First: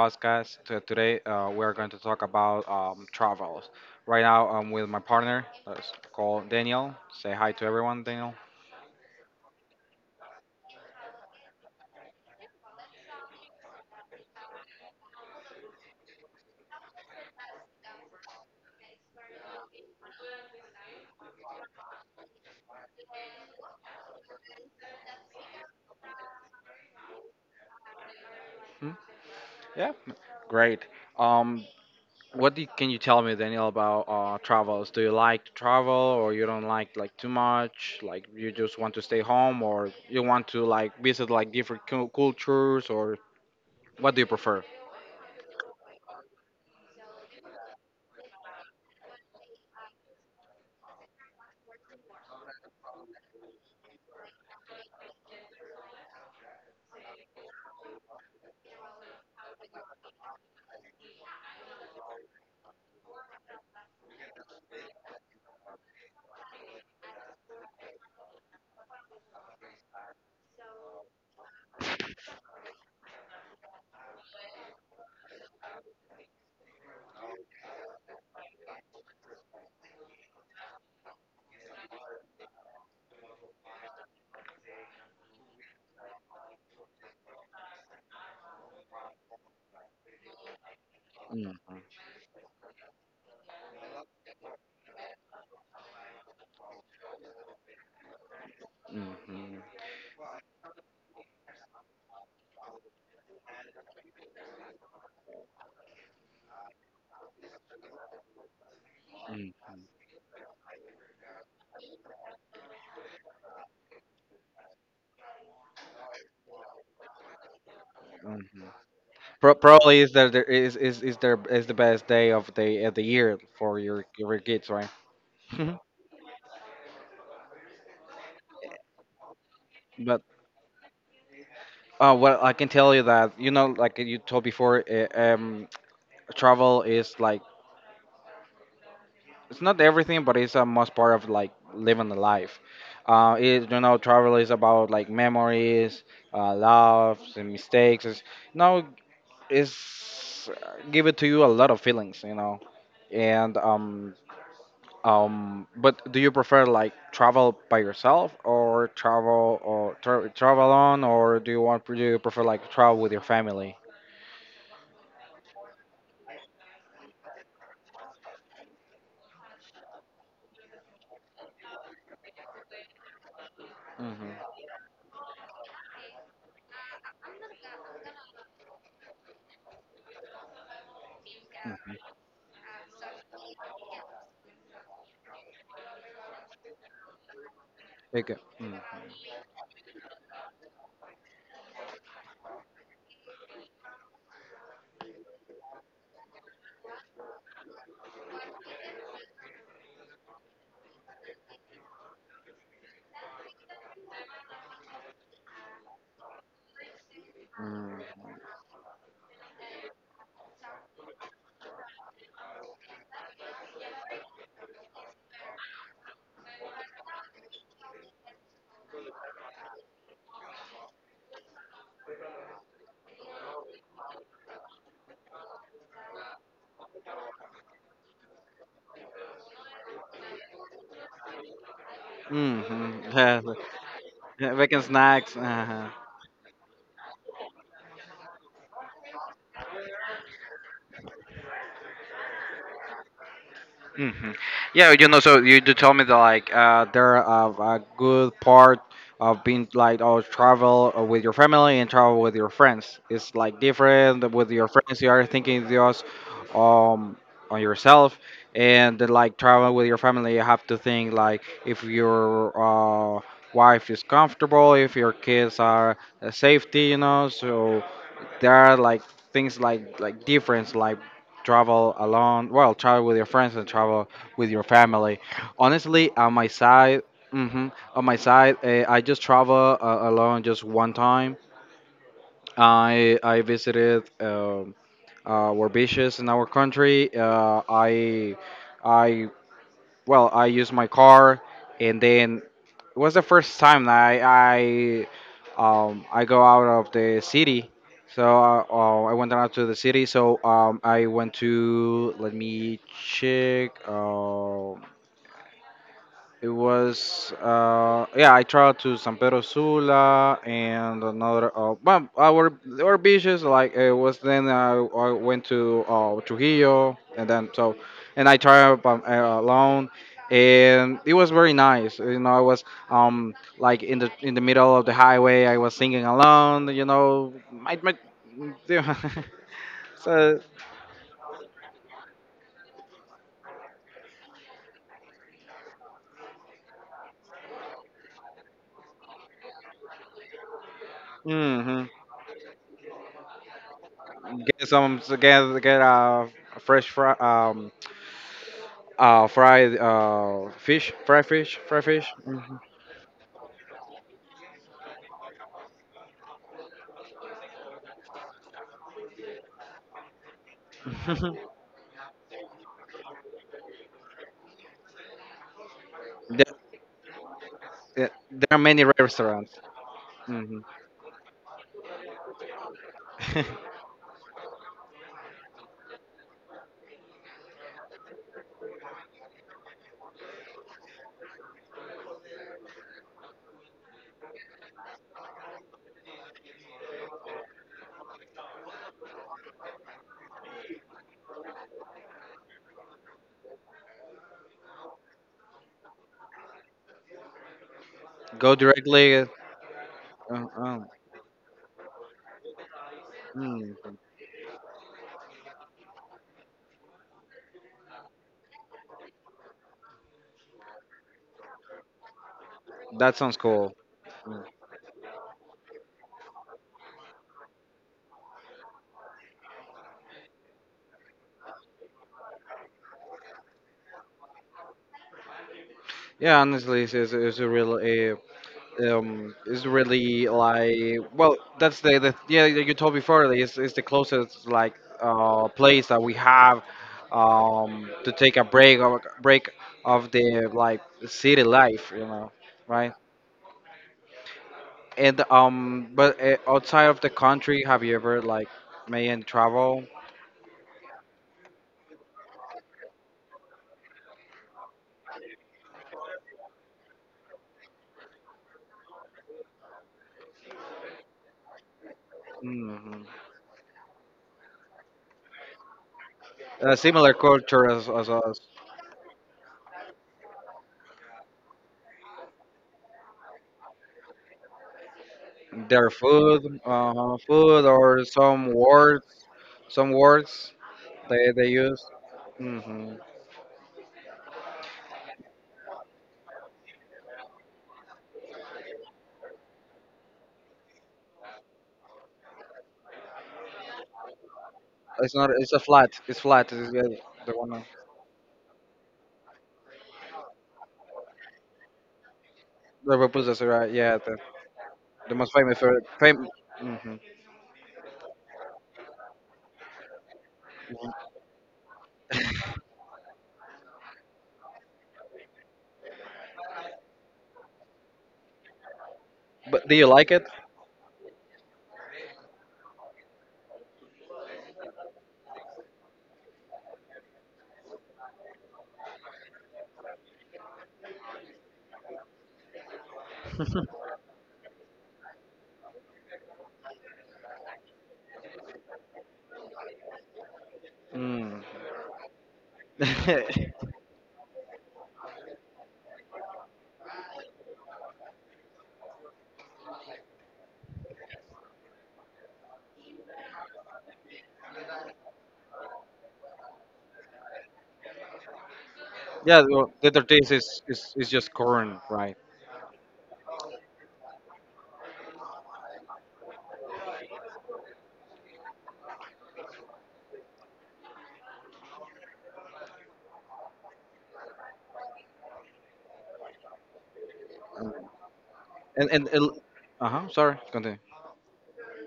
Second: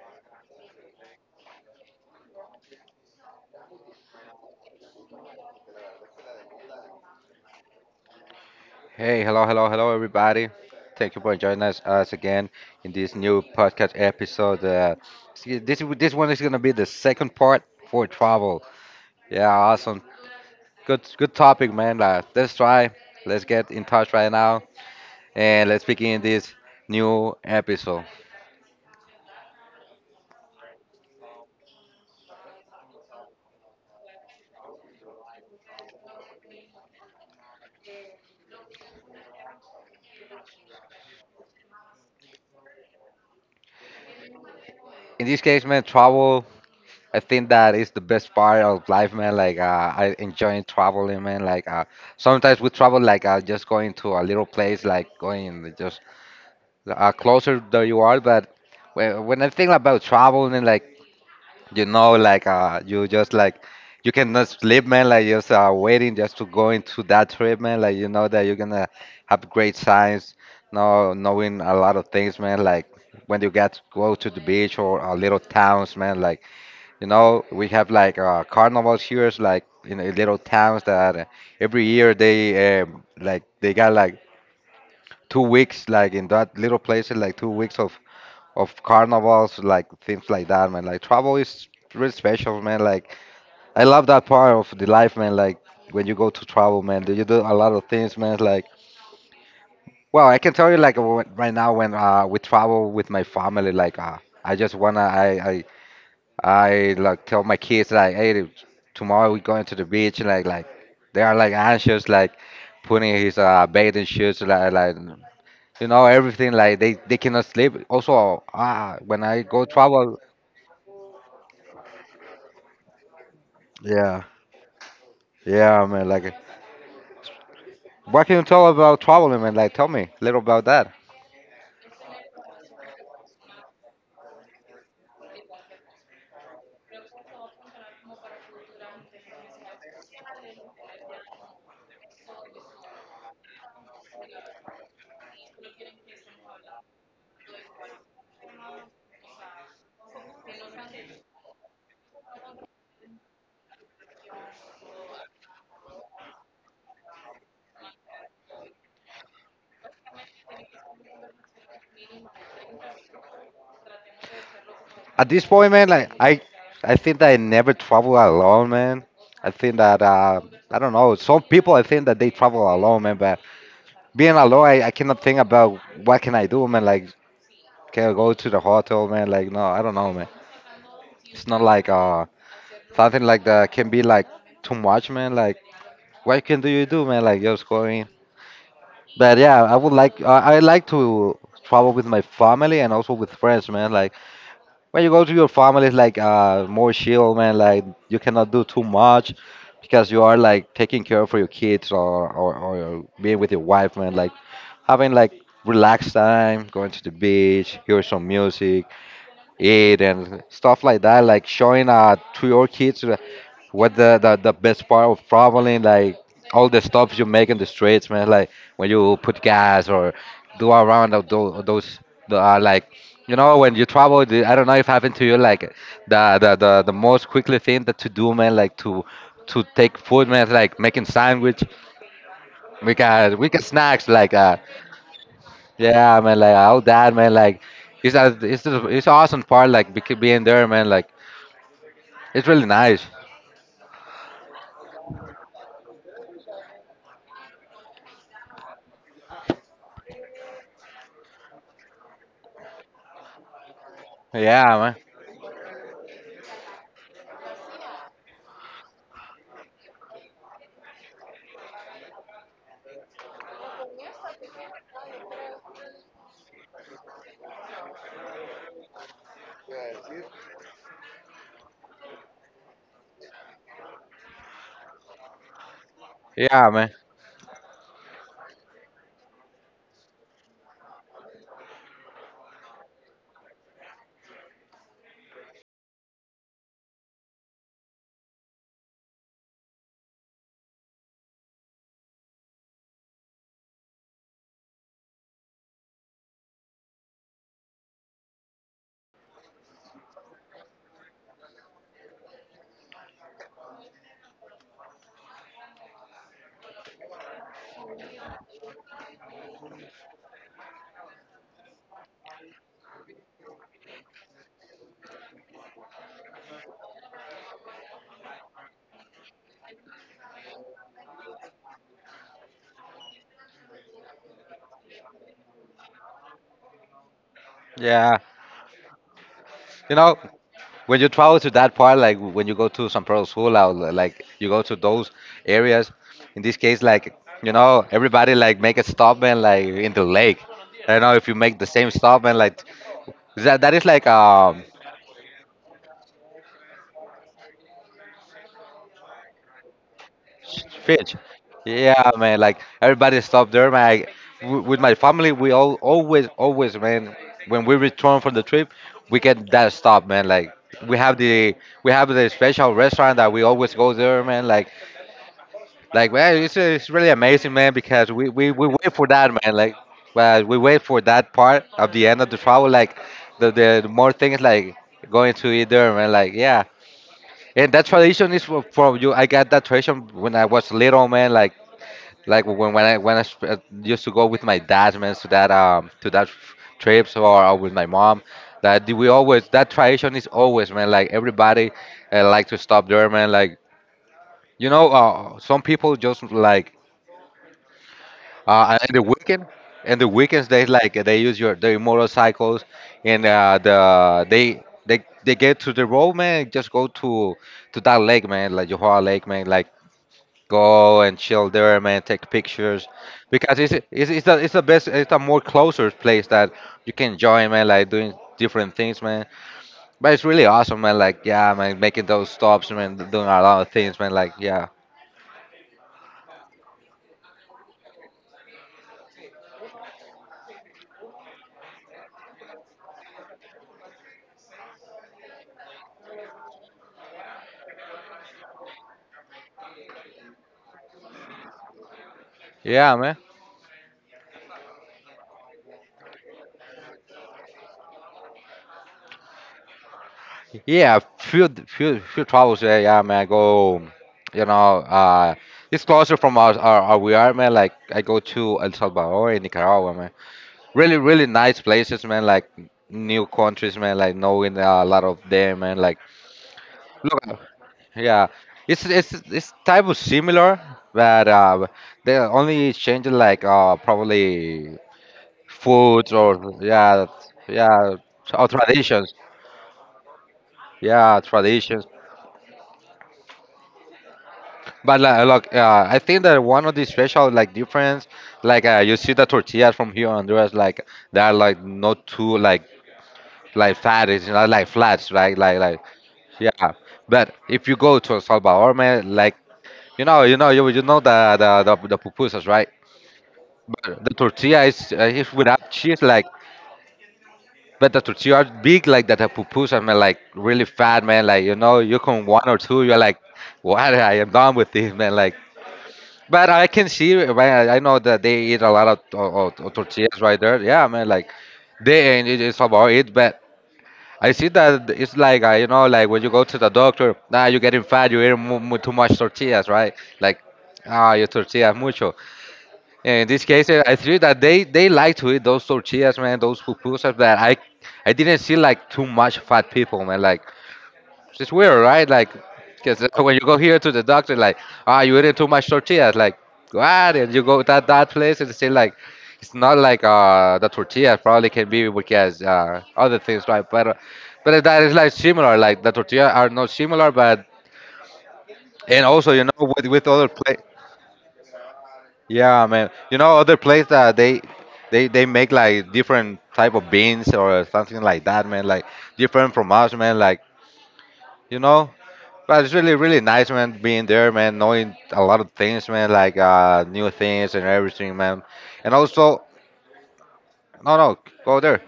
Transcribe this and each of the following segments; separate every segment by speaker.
Speaker 1: podcast. Today, we are going to talk about travels. Right now, I'm with my partner. Let's call Daniel. Say hi to everyone, Daniel.
Speaker 2: Hey, hello, hello, hello, everybody. Thank you for joining us again in this new podcast episode. See, this one is gonna be the second part for travel. Yeah, awesome. Good topic, man. Let's try. Let's get in touch right now and let's begin this new episode.
Speaker 1: Hmm? Yeah, great. Um, what do can you tell me, Daniel, about travels? Do you like to travel, or you don't like too much? Like you just want to stay home, or you want to like visit like different cultures, or what do you prefer?
Speaker 2: In this case, man, travel. I think that is the best part of life, man. Like I enjoy traveling, man. Like sometimes we travel, like just going to a little place, like going just closer that you are. But when I think about traveling, and like you know, like you just like you cannot sleep, man. Like just waiting just to go into that trip, man. Like you know that you're gonna have great times, no knowing a lot of things, man. Like when you get go to the beach or little towns, man. Like you know, we have like carnivals here, it's like in little towns that every year they like they got like 2 weeks like in that little places like 2 weeks of carnivals, like things like that, man. Like travel is
Speaker 1: Hmm
Speaker 2: really special, man. Like I love that part of the life, man. Like when you go to travel, man, do you do a lot of things, man. Like
Speaker 1: hmm
Speaker 2: well, I can tell you, like right now when we travel with my family, like I just wanna, I like tell my kids like, hey, tomorrow we're going to
Speaker 1: hmm
Speaker 2: the beach, like they are like anxious, like putting his bathing suits, like you know everything, like they cannot sleep. Also, ah, when I
Speaker 1: Pro-
Speaker 2: go
Speaker 1: probably is
Speaker 2: travel,
Speaker 1: the best day of the year for your
Speaker 2: yeah.
Speaker 1: your kids, right? Mhm.
Speaker 2: Yeah, man. Like, what can you tell about traveling, man? Like, tell me
Speaker 1: But
Speaker 2: a little about that.
Speaker 1: well, I can tell you that you know, like you told before, travel is like it's not everything, but it's a must part of like living the life. You know, travel is about like memories, loves and mistakes. It's, you know, it's give it to you a lot of feelings, you know, and but do you prefer like travel by yourself or travel alone, or do you prefer like travel with your family?
Speaker 2: At this point, man, like, I think that I never travel alone, man. I think that I don't know. Some people, I think that they travel alone, man. But being alone,
Speaker 1: Mm-hmm.
Speaker 2: I cannot think about what can I do, man. Like, can I go to the hotel, man? Like, no, I don't know, man. It's not like something like that can be like too much, man. Like, what can do you do, man? Like, just going.
Speaker 1: Okay.
Speaker 2: But yeah, I would like. I like to travel with my family and also with friends, man. Like. When you go to your family, it's like more chill, man. Like you cannot do too much because you are like taking care for your kids or or being with your wife, man. Like having like relaxed time, going to the beach, hear some
Speaker 1: Mm-hmm.
Speaker 2: music it and stuff like that, like showing to your kids, what the, the best part of traveling, like all the stops you make in the streets, man, like when you put gas or do a round of those the, like you know when you travel, the, I don't know if happened to you, like the most quickly thing that to do, man, like to take food, man, like making sandwich. We
Speaker 1: Mm-hmm.
Speaker 2: got we got snacks like
Speaker 1: Yeah, the snacks. Uh-huh.
Speaker 2: yeah, man, like all that, man, like. It's, a, it's, the- It's awesome part like being there, man. Like it's really nice.
Speaker 1: hmm Yeah, you know, so you do tell me that like there are a good part of being like oh travel with your family and travel with your friends. It's like different with your
Speaker 2: Yeah, man.
Speaker 1: friends. You are thinking just um on yourself, and then, like travel with your family, you have to think like if your uh, wife is comfortable, if your kids are safety, you know. So there are like things like difference like travel alone well travel with your friends and travel with your family honestly on my
Speaker 2: Yeah, man.
Speaker 1: side, mhm, on my side I just travel alone just one time. I visited our beaches in our country. I Well, I used my car, and then it was the first time that I I, I go out of the city. So I went out to the city. So I went to let me check. It was, yeah, I traveled to San Pedro Sula and another, well, our beaches, like, it was then I went to Trujillo and then so, and I traveled alone and it was very nice. You know, I was, like in in the middle of the highway, I was singing alone, you know,
Speaker 2: Yeah. You know,
Speaker 1: so,
Speaker 2: when you travel to that part, like when you go to San Pedro Sula, or like you go to those areas, in this case, like, you know, everybody like make a stop and like in the lake. I don't know if you make the
Speaker 1: mm-hmm.
Speaker 2: same stop and like that, that is like
Speaker 1: Get some, get a fresh, fried fish,
Speaker 2: Fish.
Speaker 1: fried
Speaker 2: Yeah,
Speaker 1: fish.
Speaker 2: man.
Speaker 1: Mhm.
Speaker 2: Like everybody stopped there, man. I, with my family, we all always, man. When we return from the trip, we get that stop, man. Like we have the we have the special restaurant that we always go there, man. Like man,
Speaker 1: There,
Speaker 2: it's really amazing, man.
Speaker 1: there
Speaker 2: Because
Speaker 1: there are
Speaker 2: we
Speaker 1: many
Speaker 2: wait for that, man.
Speaker 1: restaurants.
Speaker 2: Like well, we
Speaker 1: Hmm
Speaker 2: wait for that part of the end of the travel. Like the more things like going to eat there, man. Like yeah. And that tradition is from you. I got that tradition when I was little, man. Like when I used to go with my dad, man, to that trips or with my mom, that we always that tradition is always, man. Like everybody like to stop there, man. Like you know, some people just like
Speaker 1: Go
Speaker 2: in the
Speaker 1: directly.
Speaker 2: weekend. In the weekends, they
Speaker 1: Um,
Speaker 2: like they use your their motorcycles and
Speaker 1: mm,
Speaker 2: the they get to the road, man. Just go to that lake, man, like Johor Lake, man. Like go and chill there, man. Take pictures
Speaker 1: that sounds
Speaker 2: because
Speaker 1: cool. Mm.
Speaker 2: it's the best. It's a more closer place that you can enjoy, man. Like doing different things, man. But it's really awesome, man. Like yeah, man, making those stops, man. Doing a lot of things, man. Like yeah,
Speaker 1: Yeah, honestly, it's a really, it's really like well, that's the yeah that you told before. It's the closest like place that we have to take a break of the like city life, you know, right?
Speaker 2: yeah, man.
Speaker 1: And but outside of the country, have you ever like made any travel?
Speaker 2: Yeah, few travels, yeah, yeah, man. I go, you know, it's closer from our we are, man. Like I go to El Salvador and Nicaragua, man. Really, really nice places, man. Like
Speaker 1: Hmm
Speaker 2: new countries, man. Like knowing a lot of them, man. Like
Speaker 1: A similar
Speaker 2: Look,
Speaker 1: culture as
Speaker 2: yeah,
Speaker 1: us,
Speaker 2: it's type of similar, but they only change it like probably
Speaker 1: their
Speaker 2: foods or
Speaker 1: food,
Speaker 2: yeah
Speaker 1: food
Speaker 2: yeah
Speaker 1: or
Speaker 2: or traditions
Speaker 1: some words
Speaker 2: yeah
Speaker 1: they use.
Speaker 2: traditions.
Speaker 1: Hmm
Speaker 2: But like, look, I think that one of the special like difference, like you see the tortillas from here in Honduras, like they are like not too like fat, it's not like flats,
Speaker 1: It's not.
Speaker 2: right?
Speaker 1: It's a
Speaker 2: Like
Speaker 1: flat. It's flat. It's,
Speaker 2: yeah.
Speaker 1: yeah, the
Speaker 2: But
Speaker 1: one.
Speaker 2: if you go to El Salvador, man, like you know, you know the the pupusas, right?
Speaker 1: The pupusas, right? Yeah,
Speaker 2: But the tortilla
Speaker 1: the
Speaker 2: is
Speaker 1: most famous
Speaker 2: without
Speaker 1: for
Speaker 2: cheese, like,
Speaker 1: fam- hmm
Speaker 2: but the tortilla are big, like that. The pupusas, man, like really fat, man. Like you know, you can one or two, you're like, what? I am done with this, man. Like, but I can see, man. I know that they eat a lot
Speaker 1: But
Speaker 2: of
Speaker 1: do you like
Speaker 2: tortillas
Speaker 1: it?
Speaker 2: right there. Yeah, man. Like, they and it's about it, but. I see that it's like you know, like when you go to the doctor, nah, you're getting fat, you're eating too much tortillas, right? Like, ah, your tortillas mucho. In this case, I see that they like to eat those tortillas, man, those pupusas. That I didn't see like too much fat people, man. Like it's
Speaker 1: Mm.
Speaker 2: just weird, right? Like because
Speaker 1: Yeah,
Speaker 2: when you go here to the doctor, like ah, you eating too much tortillas. Like what? And you go that that place and say like it's not like the tortilla probably can be because other things, right? But that is like similar. Like the tortilla are not similar, but and also you know
Speaker 1: well, the
Speaker 2: with other
Speaker 1: tortillas
Speaker 2: place.
Speaker 1: is, is just corn, right?
Speaker 2: Yeah, man. You know, other place that they make like different type of beans or something like that, man. Like different from us, man. Like you know, but it's really really nice, man. Being there, man. Knowing a lot of things, man. Like new things and everything, man. And
Speaker 1: And
Speaker 2: also,
Speaker 1: uh huh. Sorry, continue.
Speaker 2: no, no, go there.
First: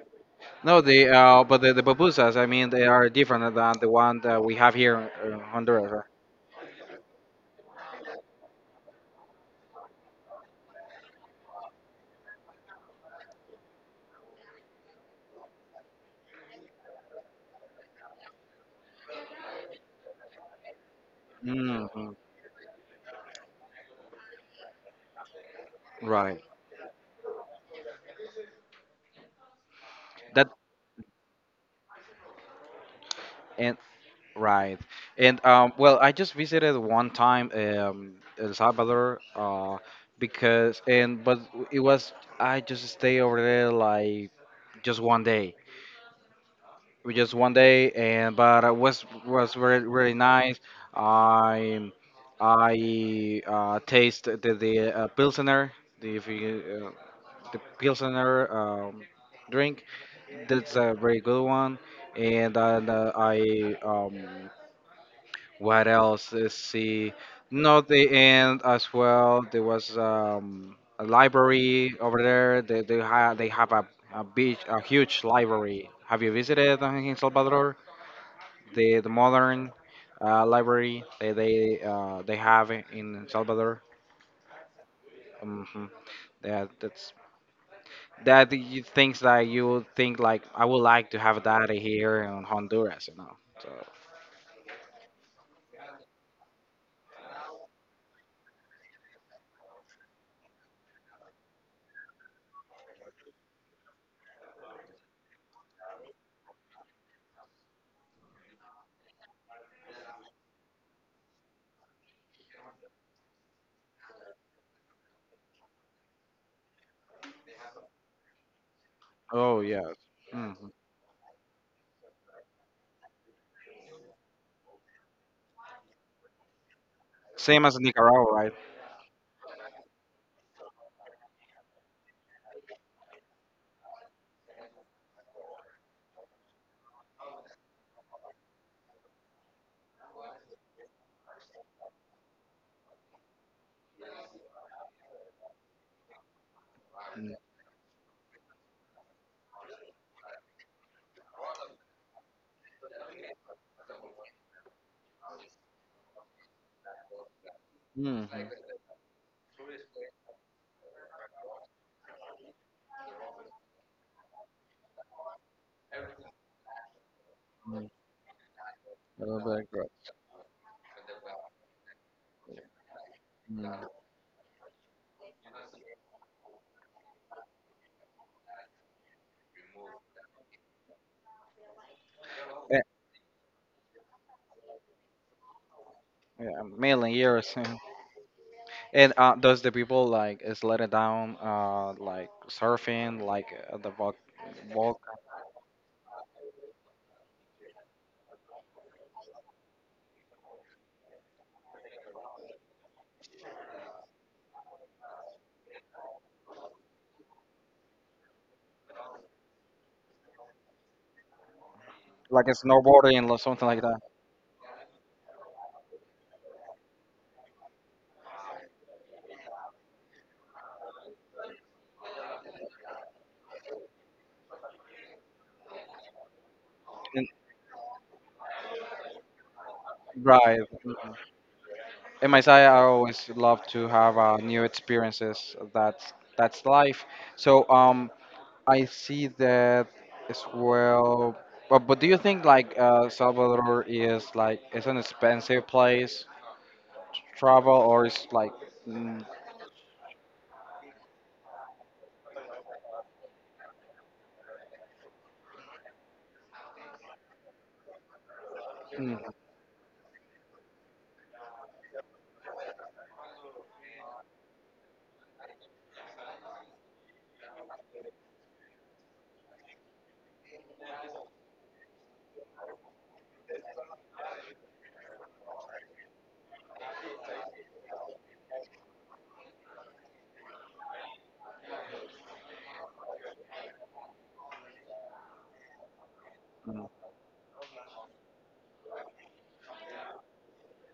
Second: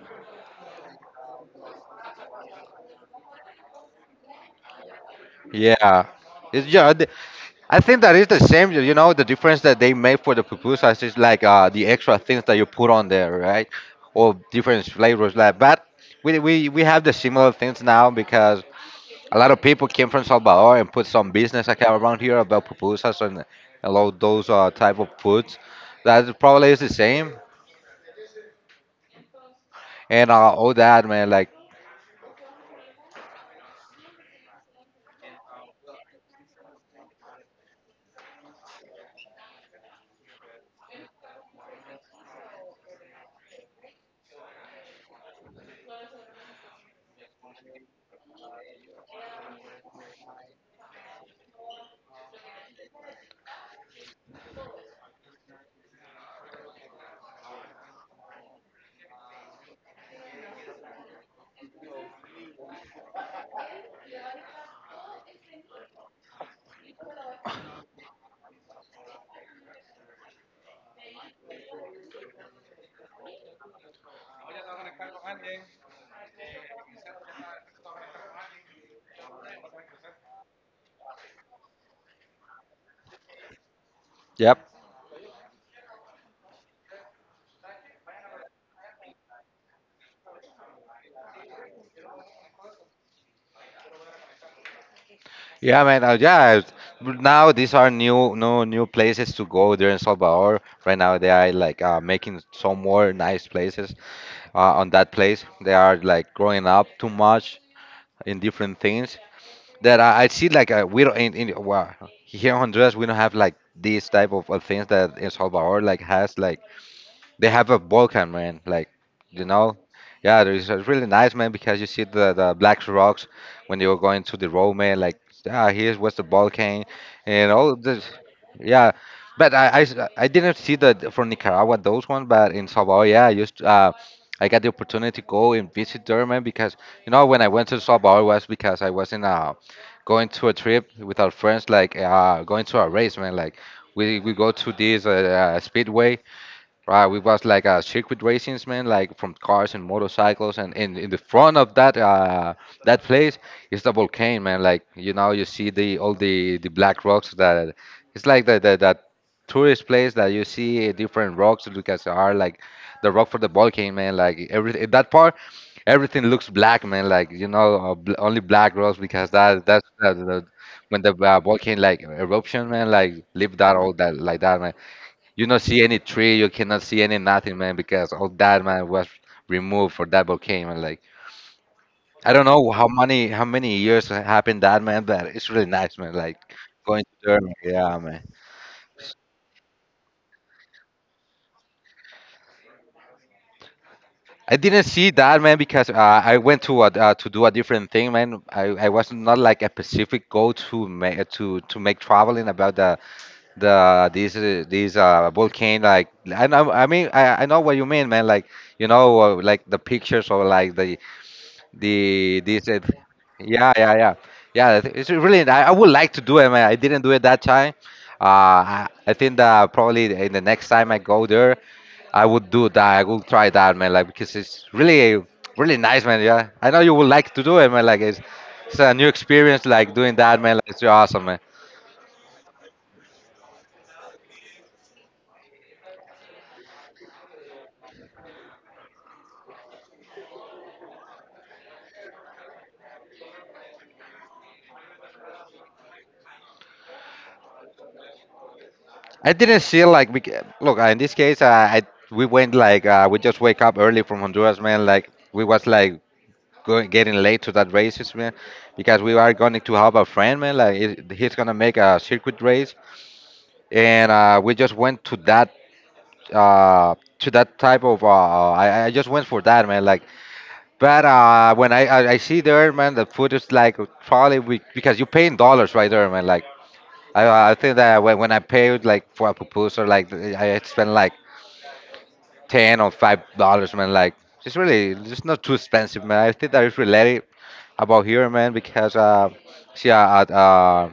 Speaker 1: No, the pupusas, I mean, they are different than the one that we have here in Honduras.
Speaker 2: Yeah, it's yeah. I think that is the same. You know, the difference that they make for the pupusas is like the extra things that you put on there, right? Or different flavors like. But we have the similar things now because a lot of people came from Salvador and put some
Speaker 1: Right?
Speaker 2: business account
Speaker 1: Mhm.
Speaker 2: around here about pupusas and all those type of foods. That
Speaker 1: Right.
Speaker 2: probably is the same and
Speaker 1: That
Speaker 2: all that, man. Like,
Speaker 1: and right. And well, I just visited one time El Salvador because and but it was I just stay over there like just one day. We just one day, and but it was really really nice. I I taste the pilsner, the if you, the pilsner drink. That's a very good one. And then I what else? Let's see. Not the end as well. There was a library over there. They have a beach, a huge library. Have you visited in Salvador? The modern library that they have in El Salvador.
Speaker 2: yep.
Speaker 1: Hmm That that's that you things that you would think like I would like to have that here in Honduras, you know. So
Speaker 2: Yeah, man. Yeah, but now these are new, no new places to go there in Salvador. Right now, they are like making some more nice places on that place. They are like growing up too much in different things that I see. Like we don't in well, here in Honduras, we don't have like these type of things that in Salvador like has like they have a volcano, man. Like, you
Speaker 1: oh
Speaker 2: know,
Speaker 1: yeah,
Speaker 2: yeah,
Speaker 1: hmm
Speaker 2: it's really nice, man, because you see the black rocks when you were going to the road, man. Like, ah, here's what's the volcano and
Speaker 1: same
Speaker 2: all
Speaker 1: as
Speaker 2: of this.
Speaker 1: Nicaragua, right?
Speaker 2: Yeah, but I s- I didn't see that from Nicaragua those ones, but in Salvador, yeah, I used. I got the opportunity to go and visit there, man, because you know when I went to Salvador was because I was in a going to a trip with our friends, like going to a race, man. Like we go to this speedway. Right, we was like a circuit racings, man, like from cars and motorcycles, and in the front of that place is the volcano, man. Like you know, you see the all the black rocks that it's
Speaker 1: Mm-hmm.
Speaker 2: like the that tourist place that you see different rocks because are like the rock for the volcano, man. Like every in that part, everything looks black, man. Like you know, bl only black rocks
Speaker 1: A
Speaker 2: because
Speaker 1: little bit gross.
Speaker 2: when the volcano like eruption, man, like leave that
Speaker 1: Mm.
Speaker 2: all that like that, man. You not see any tree, you cannot see any nothing, man, because all that man was removed for that volcano, man. Like I don't know how many happened that, man, but it's really nice, man. Like
Speaker 1: Yeah, a
Speaker 2: going to
Speaker 1: million
Speaker 2: there, man,
Speaker 1: years.
Speaker 2: yeah, man.
Speaker 1: And does the people like is let it down, like surfing, like
Speaker 2: I didn't
Speaker 1: vol-
Speaker 2: see that man because I went to a, to do a different thing, man. I was not like a specific goal to make traveling about these volcano. Like I know, I mean, I know what you mean, man. Like you know like the pictures or like the
Speaker 1: like a
Speaker 2: this
Speaker 1: snowboarding or something
Speaker 2: yeah,
Speaker 1: like
Speaker 2: yeah
Speaker 1: that?
Speaker 2: yeah yeah It's really, I would like to do it, man. I didn't do it that time. I think that probably in the next time I go there I would do that. I will try that, man, like because it's really really nice, man. Yeah, I know you would like to do it, man. Like it's a new experience like doing that, man,
Speaker 1: Right.
Speaker 2: like it's
Speaker 1: Mhm.
Speaker 2: awesome, man.
Speaker 1: In my side, I always love to have new experiences. That's life. So I see that as well. But do you think like Salvador is like it's an expensive place to travel or it's like mm,
Speaker 2: I didn't see like look, in this case I we went like we just wake up early from Honduras, man, like we was like going getting late to that races, man, because we
Speaker 1: mm,
Speaker 2: are going to have a friend, man. Like it, he's gonna make a circuit race, and we just went to that type of. I just went for that, man. Like, but when I see there, man, the food is like probably we, because you pay in dollars right there, man. Like I think that when I paid like for a proposal, like I spent like 10 or 5 dollars, man. Like it's really it's not too expensive, man. I think that is
Speaker 1: mm,
Speaker 2: really about here, man, because see, uh, at, uh,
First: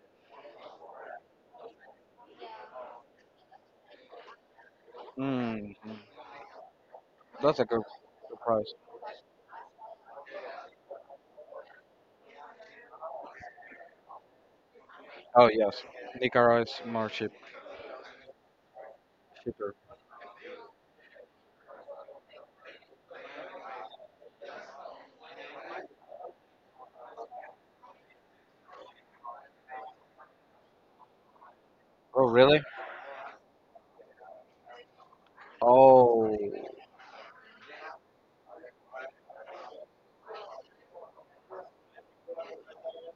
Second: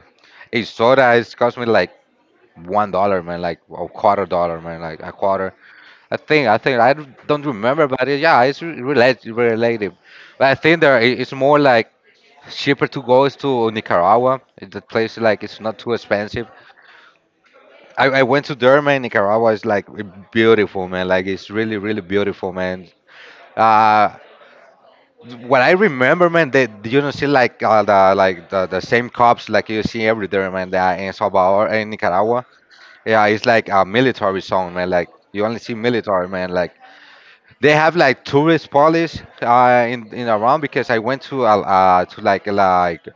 Speaker 2: a soda is cost me like $1, man, like a quarter dollar, man, like a quarter.
Speaker 1: mm, mm.
Speaker 2: I don't
Speaker 1: that's a good
Speaker 2: remember, but it, yeah, it's
Speaker 1: surprise.
Speaker 2: relative. But I think there it's more like cheaper to go is to Nicaragua. The place like
Speaker 1: Oh
Speaker 2: it's not
Speaker 1: yes,
Speaker 2: too expensive.
Speaker 1: Nicaragua is more cheap,
Speaker 2: I went to there, man. Nicaragua is
Speaker 1: cheaper.
Speaker 2: like beautiful, man. Like it's really, really beautiful, man. Uh, what I remember, man, that you don't see like the like the same cops like you see everywhere, man, that in Salvador and
Speaker 1: Oh
Speaker 2: Nicaragua.
Speaker 1: really?
Speaker 2: Yeah, it's like a military zone, man. Like you only see military,
Speaker 1: Oh,
Speaker 2: man. Like they have like tourist police in around because I went to like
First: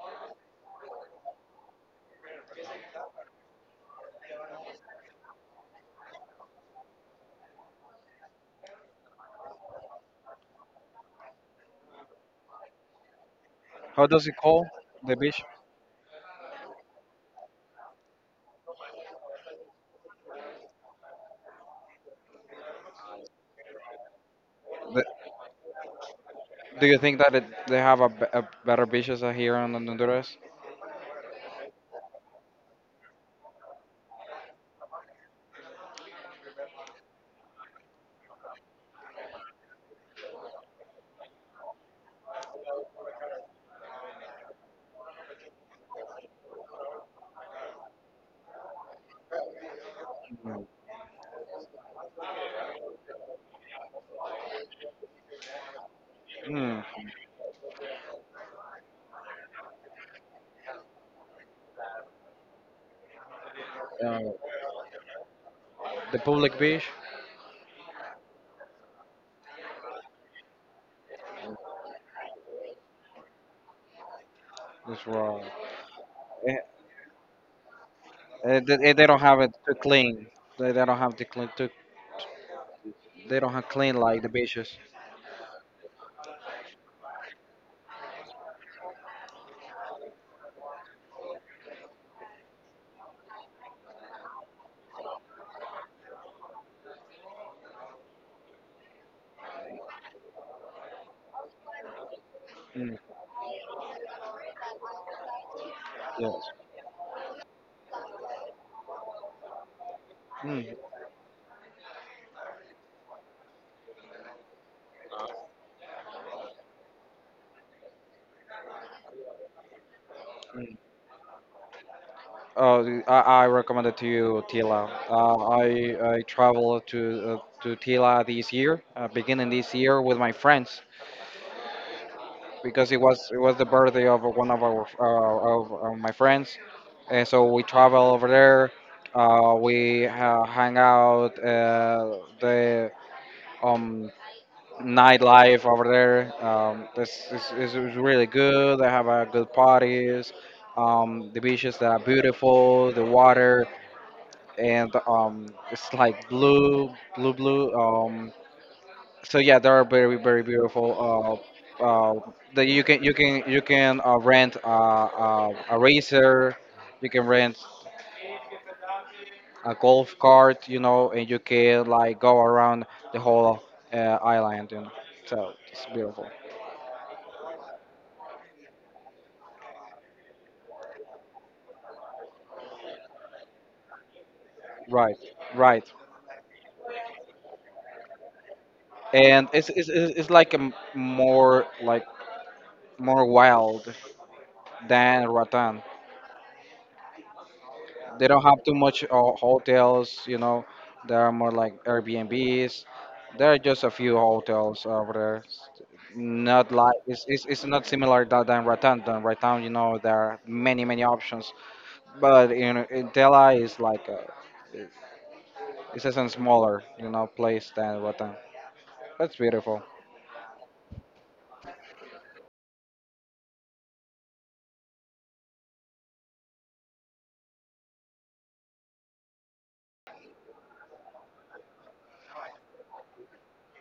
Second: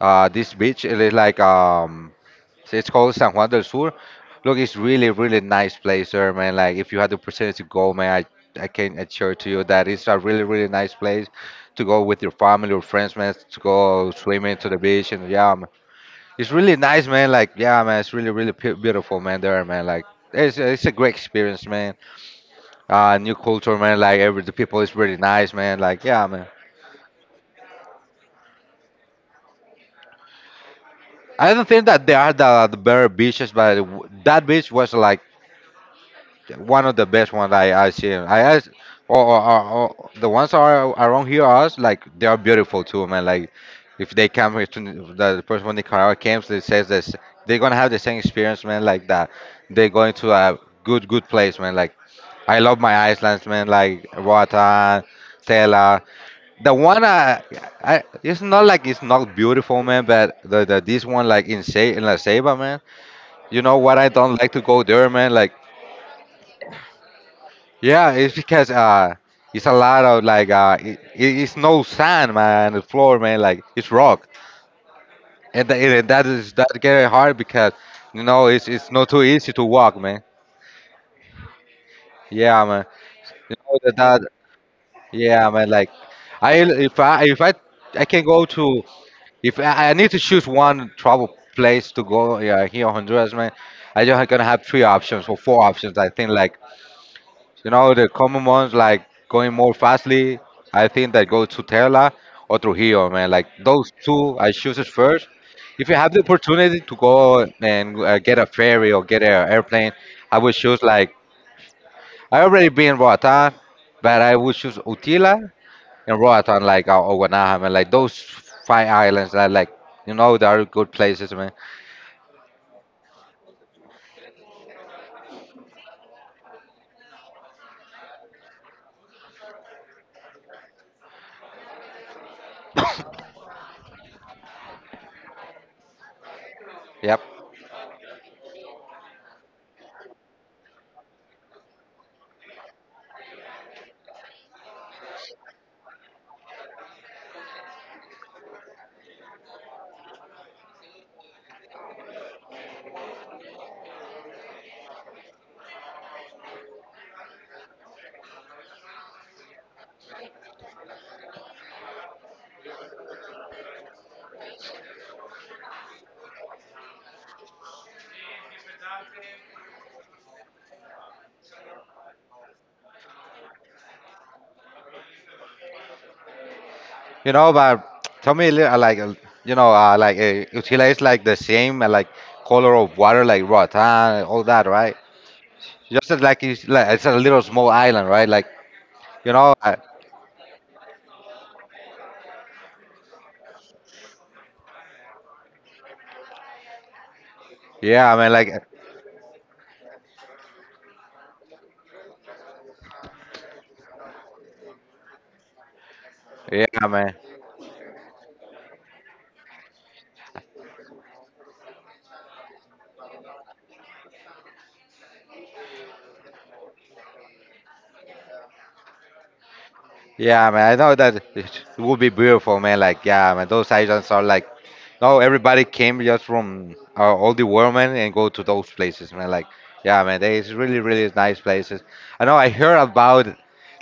Speaker 2: this beach. It is like so it's called San Juan del Sur. Look, it's really, really nice place there, man. Like if you had the opportunity to go, man, I can assure to you that it's a really, really nice place to go with your family or friends, man, to
Speaker 1: how
Speaker 2: go
Speaker 1: does it
Speaker 2: swimming
Speaker 1: call
Speaker 2: to the beach.
Speaker 1: the
Speaker 2: And
Speaker 1: beach?
Speaker 2: yeah, man, it's really nice, man. Like yeah, man, it's really, really beautiful, man, there, man. Like it's a great experience, man. New culture, man. Like every the people is really nice, man. Like yeah, man.
Speaker 1: Do you think that it, they have a, be- a better beaches than here in Honduras?
Speaker 2: I don't think that there are the better beaches, but that beach was like one of the best ones I see. I asked, or, or, or, or the ones are around here us like they are beautiful too, man. Like if they come here to the person from Nicaragua comes, they says this, they're gonna have the same experience, man. Like that, they're going to a
Speaker 1: Mm.
Speaker 2: good place, man. Like I love my islands, man. Like Roatan, Tela. The
Speaker 1: Mm.
Speaker 2: one it's not like it's not beautiful, man. But the this one like in Sa in La Ceiba, man. You know what? I
Speaker 1: Uh,
Speaker 2: don't like to go there, man. Like
Speaker 1: the public beach
Speaker 2: yeah, it's because it's a lot of like it's no sand, man. The floor, man, like it's rock,
Speaker 1: is wrong.
Speaker 2: and, and that is
Speaker 1: Eh,
Speaker 2: that getting hard because you know it's
Speaker 1: they
Speaker 2: not
Speaker 1: don't
Speaker 2: too
Speaker 1: have
Speaker 2: easy
Speaker 1: it
Speaker 2: to
Speaker 1: too
Speaker 2: walk, man.
Speaker 1: clean. They don't have to clean too.
Speaker 2: Yeah, man.
Speaker 1: They don't
Speaker 2: You
Speaker 1: have
Speaker 2: know that,
Speaker 1: clean
Speaker 2: that
Speaker 1: like the beaches.
Speaker 2: yeah, man. Like I if I if I I can go to if I, I need to choose one travel place to go, yeah, here in Honduras, man. I just gonna have 3 options or 4 options. I think like you know, the common ones like going more fastly, I think that go to Tesla or
Speaker 1: Mm.
Speaker 2: Trujillo, man. Like those two, I choose it first. If you have the
Speaker 1: Yes.
Speaker 2: opportunity to go and get a ferry or get an airplane, I would
Speaker 1: Mm.
Speaker 2: choose like I already been in Roatan, but I would choose Utila and Roatan, like or Guanaja, man. Like those 5 islands, that like you know, they are
Speaker 1: Mm.
Speaker 2: good places, man.
Speaker 1: Oh, the- I recommend it to you, Tila. I I traveled to Tila this year, beginning this year with my friends, because it was the birthday of one of our of my friends,
Speaker 2: Yep.
Speaker 1: and so we travel over there. We hang out the um, nightlife over there. Is really good. They have good parties. The beaches that are beautiful. The water and it's like blue, blue. So yeah, they are very very beautiful. Uh, uh, that you can rent a racer, you can rent a golf cart, you know, and you can like go around the whole island, you know, so it's beautiful.
Speaker 2: You know, but tell me, a little, you know, Utila is like the same, like color of water, like Roatan, all that, right?
Speaker 1: Right, right,
Speaker 2: Just as, like it's a little small island, right? Like, you
Speaker 1: and
Speaker 2: know,
Speaker 1: it's like a m- more like more wild than Ratan.
Speaker 2: yeah, I
Speaker 1: They
Speaker 2: mean,
Speaker 1: don't
Speaker 2: like,
Speaker 1: have too much hotels, you know. There are more like Airbnbs. There are just a few hotels over there.
Speaker 2: yeah,
Speaker 1: Not like
Speaker 2: man.
Speaker 1: it's not similar that than Ratan. Than Ratan, you know, there are many many options. But in Tela is like a, it's just a smaller, you know, place than Ratan. That's beautiful.
Speaker 2: Yeah, man, I know that it would be beautiful, man. Like, yeah, man, those islands are like, no, everybody came just from all the world, man, and go to those places, man. Like, yeah, man, they it's really, really nice places. I know I heard about,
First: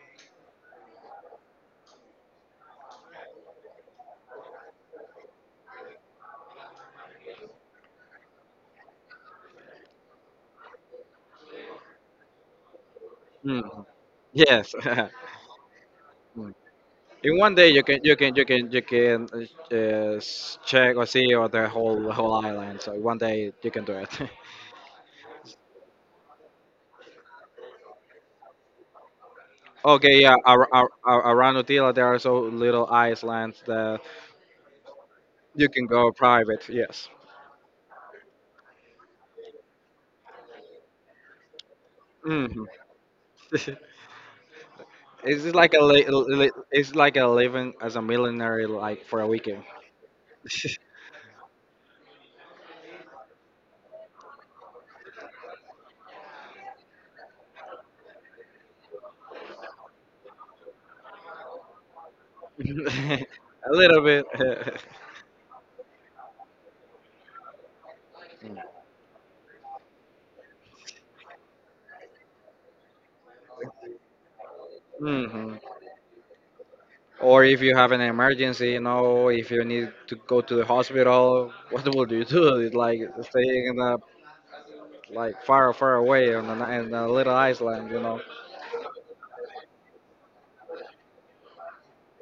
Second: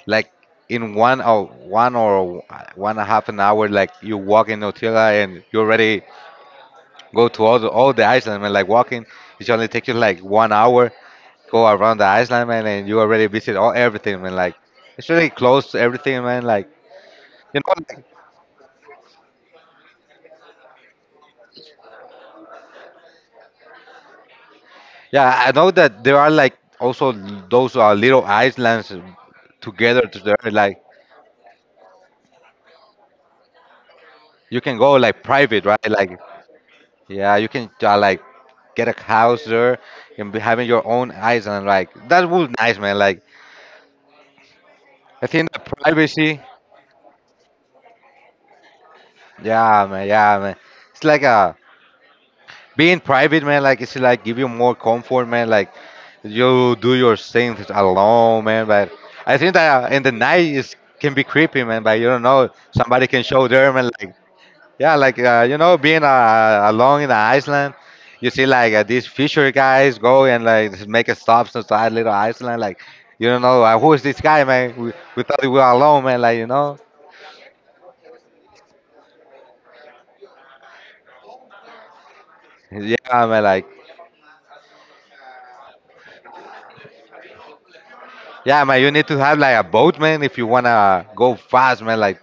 Speaker 2: like, in one and a half an hour, like you walk in Otila and you already go to all the island, man. Like walking, it only takes you like 1 hour. Go around the island, man, and you already visit all
Speaker 1: Mm.
Speaker 2: everything, man. Like,
Speaker 1: Yes.
Speaker 2: it's really close to everything, man.
Speaker 1: Mm.
Speaker 2: Like.
Speaker 1: In one
Speaker 2: You
Speaker 1: day
Speaker 2: know, like,
Speaker 1: you can uh, check or see or the whole island. So in one day you can do it.
Speaker 2: yeah, I know that there are like also those little islands together to
Speaker 1: Okay, yeah,
Speaker 2: there. Like
Speaker 1: around Utila there are so little islands that
Speaker 2: you can go like private,
Speaker 1: you can
Speaker 2: right?
Speaker 1: go
Speaker 2: Like
Speaker 1: private. Yes.
Speaker 2: yeah, you can like get a house there and be having your own island. Like that
Speaker 1: hmm
Speaker 2: would nice, man. Like
Speaker 1: It's
Speaker 2: I think
Speaker 1: just
Speaker 2: the
Speaker 1: like a
Speaker 2: privacy.
Speaker 1: it's like a living as a millionaire like for a weekend.
Speaker 2: Yeah, man. Yeah, man. It's like a being private, man, like it's like give you more comfort, man. Like you do your things alone, man. But I think that in the night it can be creepy, man. But you don't know somebody can show there,
Speaker 1: a
Speaker 2: man.
Speaker 1: little
Speaker 2: Like
Speaker 1: bit.
Speaker 2: yeah, like you know, being alone in the Iceland, you see like these fisher guys go and like make a stop inside little Iceland, like. You don't know who is this guy, man. We thought we
Speaker 1: hmm
Speaker 2: were alone, man. Like you know,
Speaker 1: Or if you have an emergency, you know, if you need to go to the hospital, what will you do? It's like
Speaker 2: yeah, man.
Speaker 1: staying
Speaker 2: Like
Speaker 1: in a like far away on an, in a little island, you know.
Speaker 2: yeah, man. You need to have like a boat, man, if you wanna go fast, man. Like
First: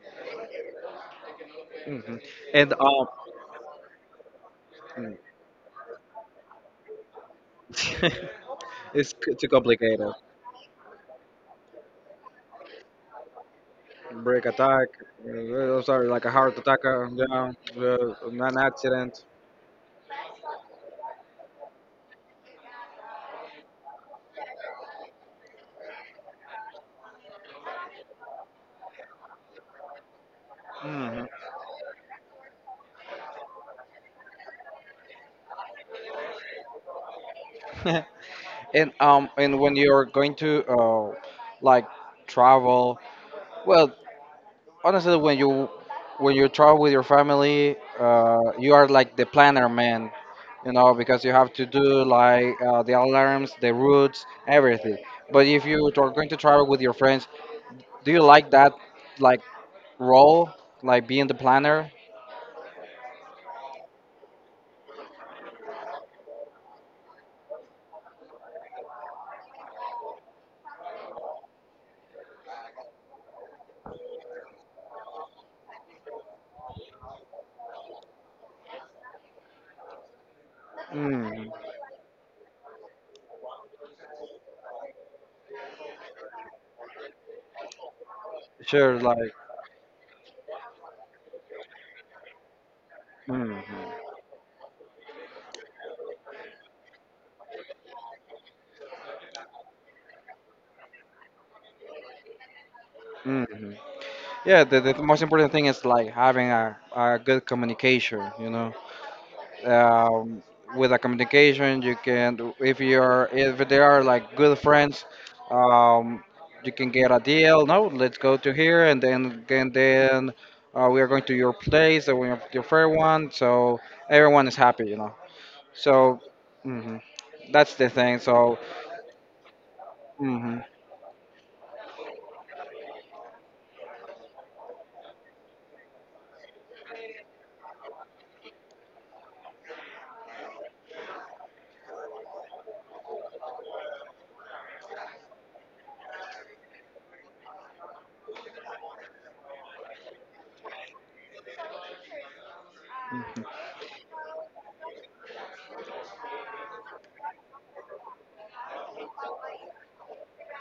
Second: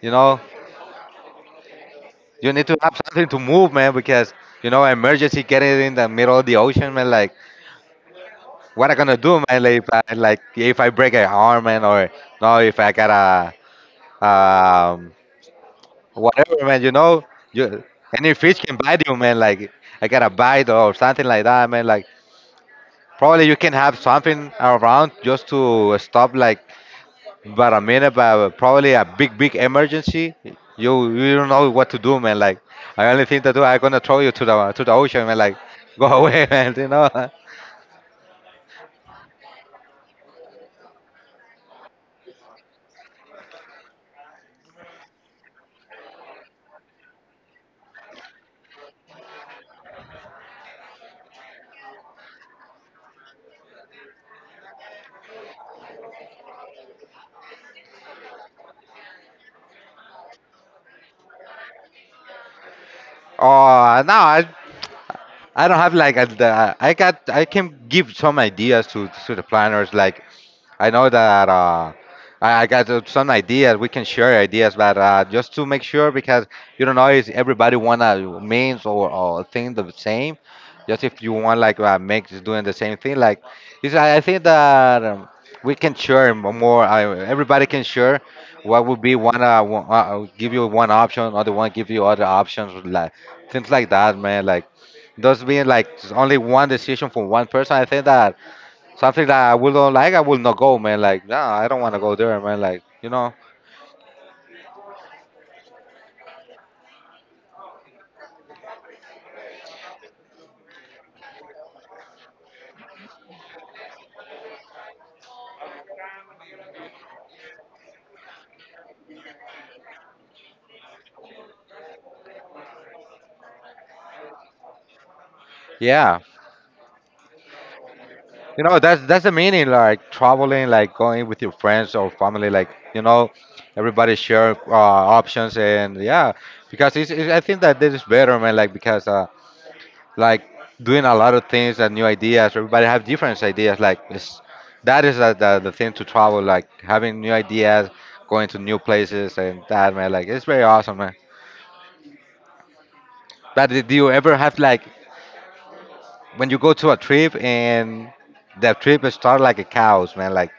Speaker 2: you know,
Speaker 1: Hmm
Speaker 2: you need
Speaker 1: And
Speaker 2: to have something to move, man, because you know
Speaker 1: mm.
Speaker 2: emergency getting in the middle of the ocean, man. Like, what I
Speaker 1: it's
Speaker 2: gonna do,
Speaker 1: too
Speaker 2: man?
Speaker 1: complicated.
Speaker 2: Like if I break an arm, man, or no, if I got a
Speaker 1: Break attack.
Speaker 2: um
Speaker 1: uh, Sorry, like a heart
Speaker 2: whatever,
Speaker 1: attack.
Speaker 2: man. You know,
Speaker 1: Yeah,
Speaker 2: you any
Speaker 1: an
Speaker 2: fish can bite you,
Speaker 1: accident.
Speaker 2: man. Like, I got a bite or something like that, man. Like, probably you can have something around just to stop, like but I mean, about probably a big, big emergency, you
Speaker 1: Hmm
Speaker 2: you don't know what to do, man. Like, I only think that do, I'm gonna throw you to the ocean, man. Like, go away, man. You know.
Speaker 1: And when you're going to like travel, well, honestly, when you travel with your family, you are like the planner man, you know, because you have to do like the alarms, the routes, everything. But if you are going to travel with your friends, do you like that, like role, like being the planner?
Speaker 2: Oh, no, I don't have like a, the, I got I can give some ideas to the planners. Like I know that I got some ideas. We can share ideas, but just to make sure because you don't know if everybody wanna means or think the same. Just if you
Speaker 1: Mm,
Speaker 2: want like make doing the same thing, like it's, I think that we can share more. I, everybody can share what
Speaker 1: sure,
Speaker 2: would be
Speaker 1: like.
Speaker 2: one. Give you one option, other one give you other options. Like things like
Speaker 1: Mhm,
Speaker 2: that, man. Like. Those being like only one decision for one person, I think that something that I will not like, I will not go, man. Like, no, I don't want to go there, man.
Speaker 1: mhm. Yeah, the most important thing is like having a good communication, you know. Um, with a communication, you can, if if they are like good friends, um, you can get a deal. No, let's go to here, and then we are going to your place, and we have your fair one, so everyone is happy, you know. So,
Speaker 2: Yeah,
Speaker 1: mhm, that's the thing. So,
Speaker 2: you know, that's the meaning, like
Speaker 1: mhm.
Speaker 2: traveling, like going with your friends or family, everybody share options, and yeah, because I think that this is better, man. Like because like doing a lot of things and new ideas. Everybody have different ideas. Like it's, that is the thing to travel. Like having new ideas, going to new places, and that man. Like it's very awesome, man. But did you ever have like when you go to a trip and the trip is start like a chaos, man? Like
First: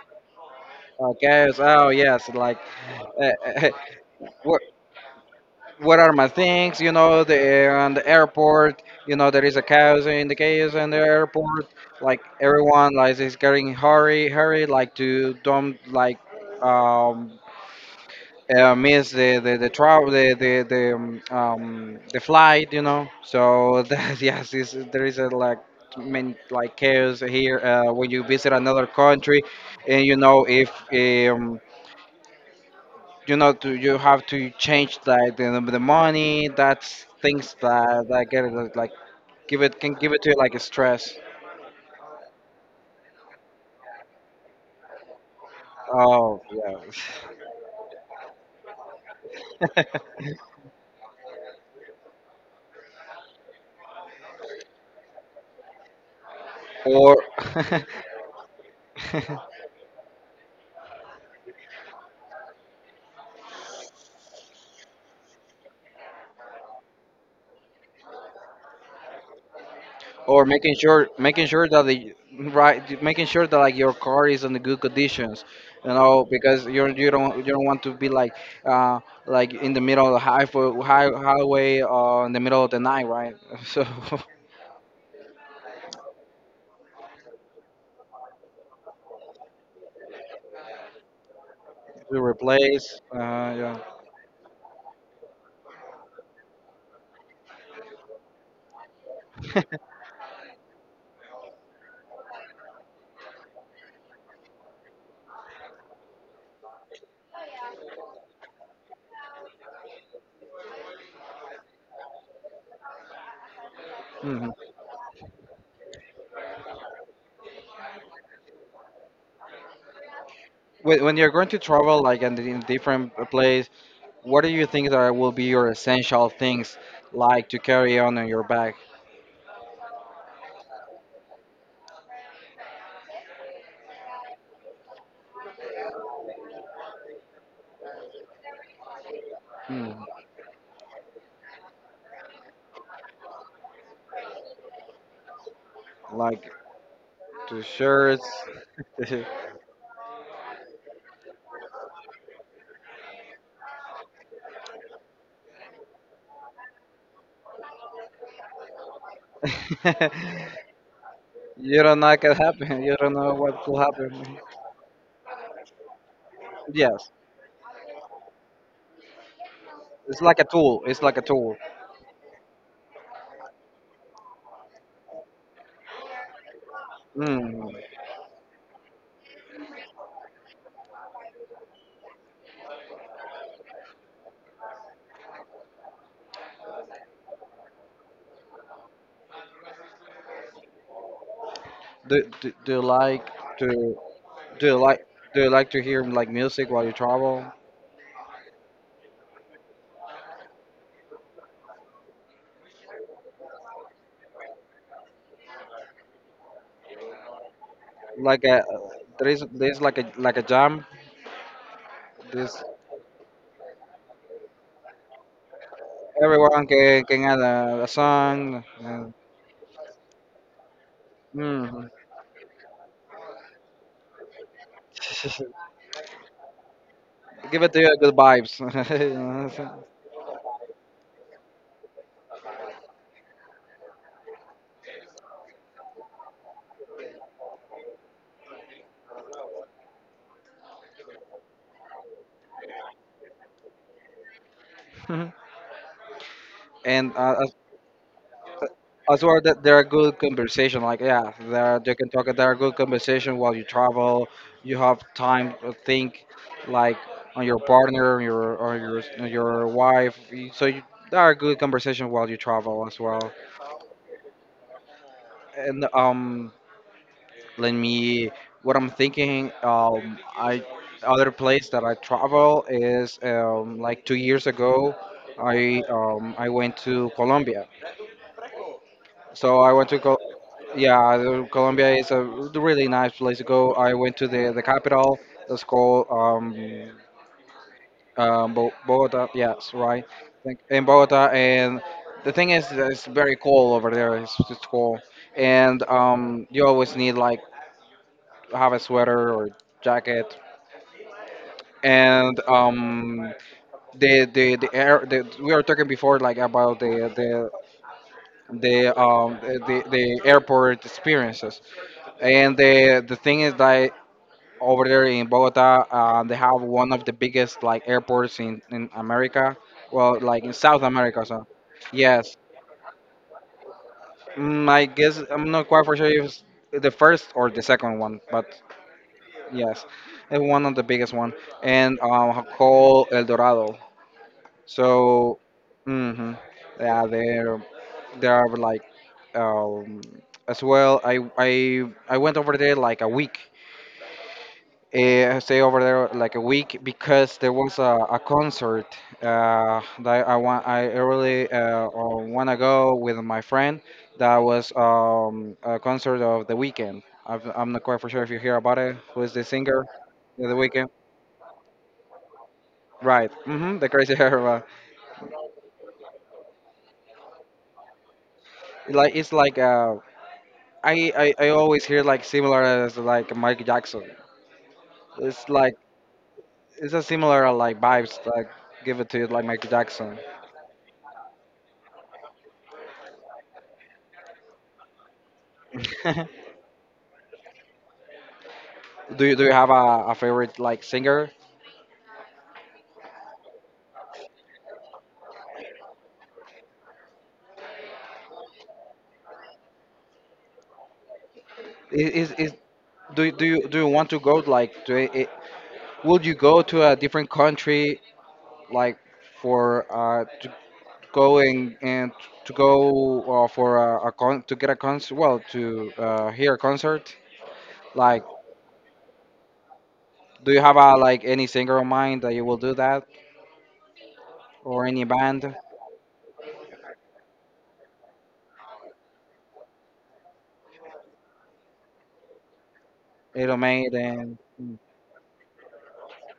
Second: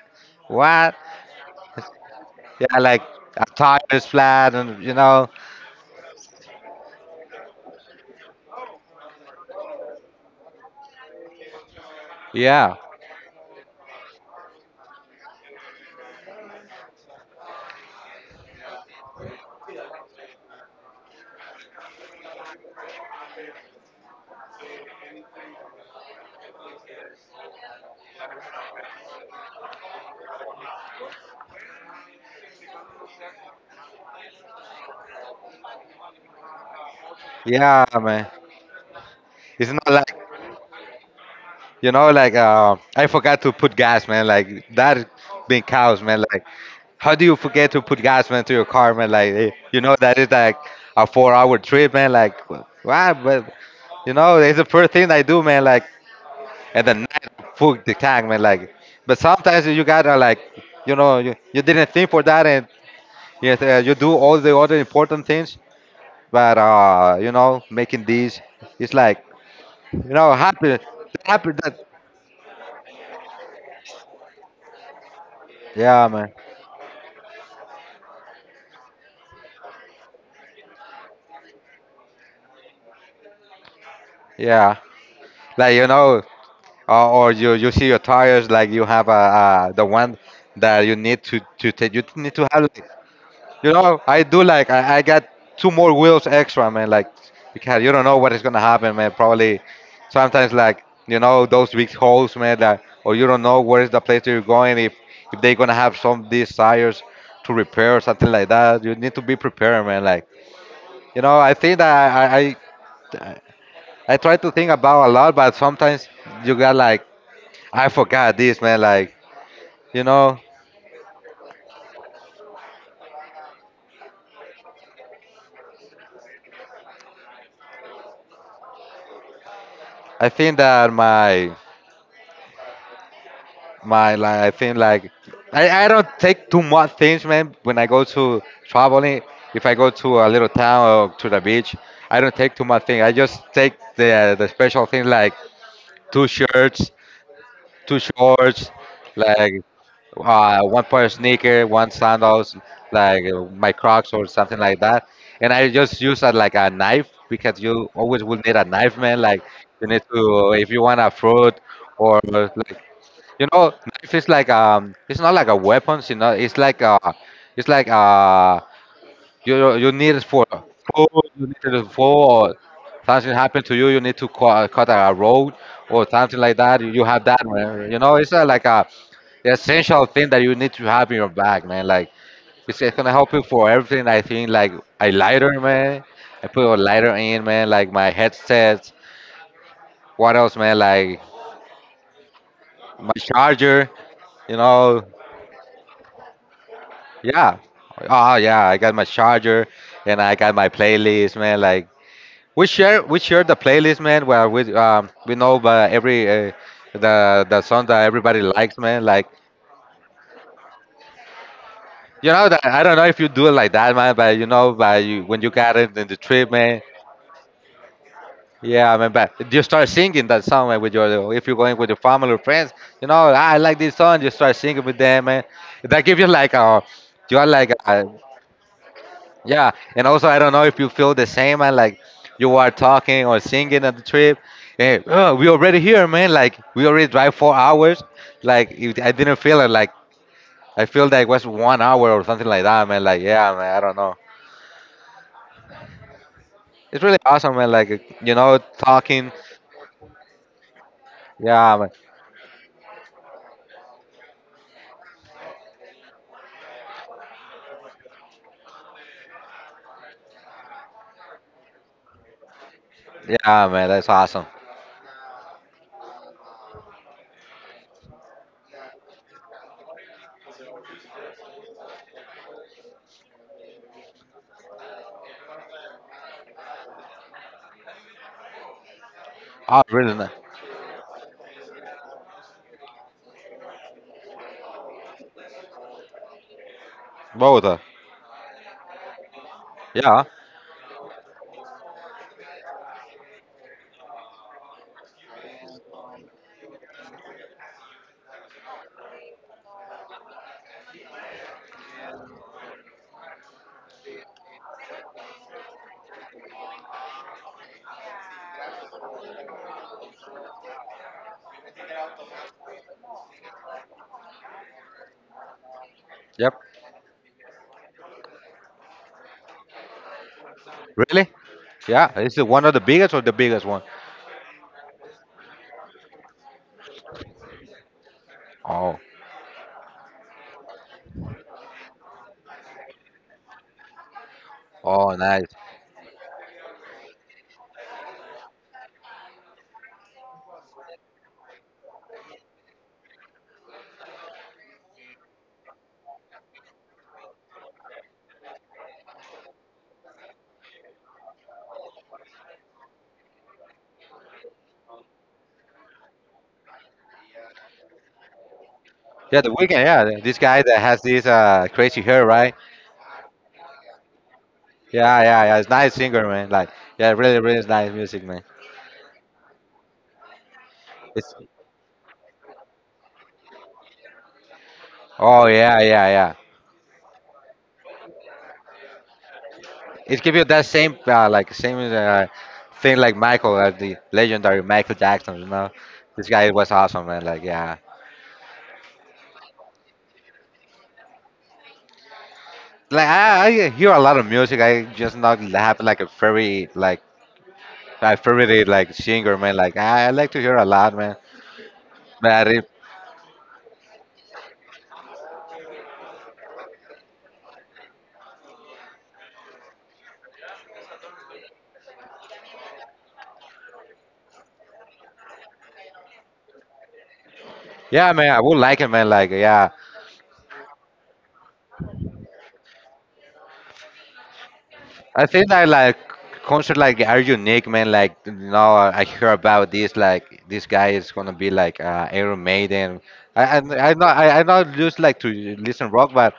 Speaker 2: what?
Speaker 1: Guys, oh yes, like
Speaker 2: Yeah, like
Speaker 1: uh,
Speaker 2: a
Speaker 1: uh,
Speaker 2: tire is flat,
Speaker 1: what
Speaker 2: and you know,
Speaker 1: what are my things? You know, the on the airport. You know, there is a chaos in the airport. Like
Speaker 2: yeah,
Speaker 1: everyone, like is getting hurry, hurry, like to don't like um miss the travel the flight. You know, so that yes, is there is a like many like chaos here when you visit another country. And you know if you have to change like the money, that's things
Speaker 2: yeah,
Speaker 1: that
Speaker 2: man.
Speaker 1: get it, like give
Speaker 2: It's
Speaker 1: it,
Speaker 2: not
Speaker 1: can give
Speaker 2: like
Speaker 1: it to you like a stress.
Speaker 2: you know, like I forgot to put gas, man. Like that being cows, man.
Speaker 1: Oh
Speaker 2: Like how do you forget to put gas, man, to your car, man? Like you
Speaker 1: yeah.
Speaker 2: know that is like a four-hour trip, man. Like why? But you know, it's the first thing I do, man. Like at the
Speaker 1: Or
Speaker 2: night, full the tank, man. Like but sometimes you gotta like you know you didn't think for that, and yes, you do all the other important things, but you know, making these, it's like you know
Speaker 1: or making
Speaker 2: happy, happy
Speaker 1: sure that
Speaker 2: that
Speaker 1: the right making sure that like your car is in the good conditions. You
Speaker 2: yeah,
Speaker 1: know,
Speaker 2: man,
Speaker 1: because you don't, you don't want to be uh like in the middle of the highway or in the middle of the night, right? So
Speaker 2: yeah. Like you know, or you see your tires like you have a, the one that you need to take, you
Speaker 1: we
Speaker 2: need to have like,
Speaker 1: replace
Speaker 2: you know, I do like I got two more wheels extra, man. Like because you don't know what is gonna happen, man. Probably
Speaker 1: yeah.
Speaker 2: sometimes like you know those big holes, man, that, or you don't know where is the place that you're going. If they're gonna have some of these tires to repair or something like that, you need to be prepared, man. Like you know I think that I try to
Speaker 1: Mhm.
Speaker 2: think about a lot, but sometimes you got like I forgot this, man. Like you know,
Speaker 1: When you're going to travel like and in different place, what do you think that will be your essential things, like to carry on in your bag?
Speaker 2: I think that my like I think like I don't take too much things, man, when I go to traveling. If I go
Speaker 1: Hmm.
Speaker 2: to a little town or to the beach, I don't take too much thing. I just take the special thing like two
Speaker 1: Like
Speaker 2: shirts,
Speaker 1: two
Speaker 2: two
Speaker 1: shirts.
Speaker 2: shorts, like one pair of sneaker, one sandals, like my Crocs or something like that. And I just use like a knife, because you always will need a knife, man. Like you need to, if you want a fruit
Speaker 1: You don't know
Speaker 2: or
Speaker 1: what could
Speaker 2: like
Speaker 1: happen, you don't know
Speaker 2: you
Speaker 1: what
Speaker 2: know,
Speaker 1: will happen.
Speaker 2: knife is like it's not like a weapon, you know,
Speaker 1: Yes.
Speaker 2: it's like a you need for
Speaker 1: It's
Speaker 2: food.
Speaker 1: like a
Speaker 2: You
Speaker 1: tool.
Speaker 2: need it for or something happened to you. You need to cut, cut a road or something like that. You have that,
Speaker 1: Mm.
Speaker 2: man. You know, it's like a essential thing that you need to have in your bag, man. Like it's gonna help you for everything. I think like a lighter, man. I put a lighter in, man. Like my headset. What else, man? Like
Speaker 1: Do you
Speaker 2: my
Speaker 1: like
Speaker 2: charger.
Speaker 1: to
Speaker 2: You
Speaker 1: do you
Speaker 2: know,
Speaker 1: like do you like to hear like music while you travel?
Speaker 2: yeah. Oh yeah, I got my charger and I got my playlist, man. Like We share the playlist, man. Where we know every the song that everybody
Speaker 1: Like a
Speaker 2: likes, man. Like
Speaker 1: there is, there's like a jam,
Speaker 2: you know that
Speaker 1: this.
Speaker 2: I don't know if you do it like that, man. But you know, but you, when you got it in the trip,
Speaker 1: Everyone
Speaker 2: man.
Speaker 1: can add a song.
Speaker 2: Yeah, I mean,
Speaker 1: And,
Speaker 2: but you start singing that song, man. With your, if you're going with
Speaker 1: mm,
Speaker 2: your family or friends, you know, "Ah, I like this song." You start singing with them, man. That gives you like a you are
Speaker 1: give
Speaker 2: like
Speaker 1: it to you
Speaker 2: a,
Speaker 1: good vibes. You know what
Speaker 2: yeah,
Speaker 1: I'm
Speaker 2: and also I don't know if you feel the same, man. Like you are talking or singing at the trip. Hey, oh, we already here, man. Like we already drive 4 hours. Like if I didn't feel it. Like I feel like it was one hour or something like that, man. Like yeah, man. I don't know.
Speaker 1: saying?
Speaker 2: It's
Speaker 1: And
Speaker 2: really awesome, man. Like you know,
Speaker 1: as
Speaker 2: talking.
Speaker 1: well that there are good conversation. Like yeah, there
Speaker 2: Yeah,
Speaker 1: are,
Speaker 2: man.
Speaker 1: they can talk. There are good conversation while you travel. You have time to think, like on your partner, your or your your wife. There are good conversation while you travel as well.
Speaker 2: Yeah, man. That's awesome.
Speaker 1: And let me. What I'm thinking. I other place that I travel is like 2 years ago. I went to Colombia. So I
Speaker 2: Oh,
Speaker 1: went to
Speaker 2: really?
Speaker 1: Col- Yeah, Colombia is a really nice place to go. I went to the capital. That's called
Speaker 2: Both.
Speaker 1: Bogota. Yes, right.
Speaker 2: Yeah.
Speaker 1: Like, in Bogota. And the thing is that it's very cold over there. It's just cold, and you always need like have a sweater or jacket. And um, the, air, the we were talking before like about the airport experiences, and the thing is that over there in Bogota, they
Speaker 2: Yep.
Speaker 1: have one of the biggest like airports in America, well, like in South America.
Speaker 2: Really?
Speaker 1: So
Speaker 2: Yeah.
Speaker 1: yes,
Speaker 2: Is it one of the biggest or the biggest one?
Speaker 1: mm, I guess I'm not quite for sure if it's the first or the second one, but
Speaker 2: Oh.
Speaker 1: yes, it's one of the biggest one, and called El Dorado.
Speaker 2: Oh,
Speaker 1: So,
Speaker 2: nice.
Speaker 1: mhm. Yeah, there are like, um, as well. I went over there like a week. Eh, I stay over there like a week because there was a concert that I want. I really want to go with my friend. That was a concert of The Weekend. I'm not quite for sure if you hear about it. Who is
Speaker 2: Yeah,
Speaker 1: the
Speaker 2: the weekend.
Speaker 1: singer?
Speaker 2: Yeah, this
Speaker 1: The
Speaker 2: guy that
Speaker 1: Weekend.
Speaker 2: has this crazy hair, right?
Speaker 1: Right. Hmm. The crazy hair.
Speaker 2: Yeah, yeah, yeah. It's nice singer, man. Like, yeah, really, really nice music, man.
Speaker 1: Like it's like a, I,
Speaker 2: It's
Speaker 1: I always hear like similar as like Michael Jackson.
Speaker 2: oh
Speaker 1: It's like
Speaker 2: yeah, yeah, yeah.
Speaker 1: it's a similar like vibes, like give it to you like Michael Jackson.
Speaker 2: It gives you that same like same thing like Michael, the legendary Michael Jackson. You know,
Speaker 1: do
Speaker 2: this guy was awesome, man. Like, yeah.
Speaker 1: do you have a favorite like singer?
Speaker 2: Like I hear a lot of music. I just not have like a very like a favorite like singer, man. Like I like to hear a lot, man.
Speaker 1: I-
Speaker 2: But
Speaker 1: is
Speaker 2: it,
Speaker 1: do you want to go like would you go to a different country, like for to go and to go for a con to hear a concert,
Speaker 2: yeah,
Speaker 1: like.
Speaker 2: man, I would like it, man. Like yeah.
Speaker 1: Do you have a like any singer in mind that you will do that or any
Speaker 2: I think
Speaker 1: band?
Speaker 2: that like concert like are unique, man. Like now I hear about this. Like this guy is gonna be like Iron Maiden.
Speaker 1: Little Maiden,
Speaker 2: I not
Speaker 1: mm,
Speaker 2: just like to listen rock, but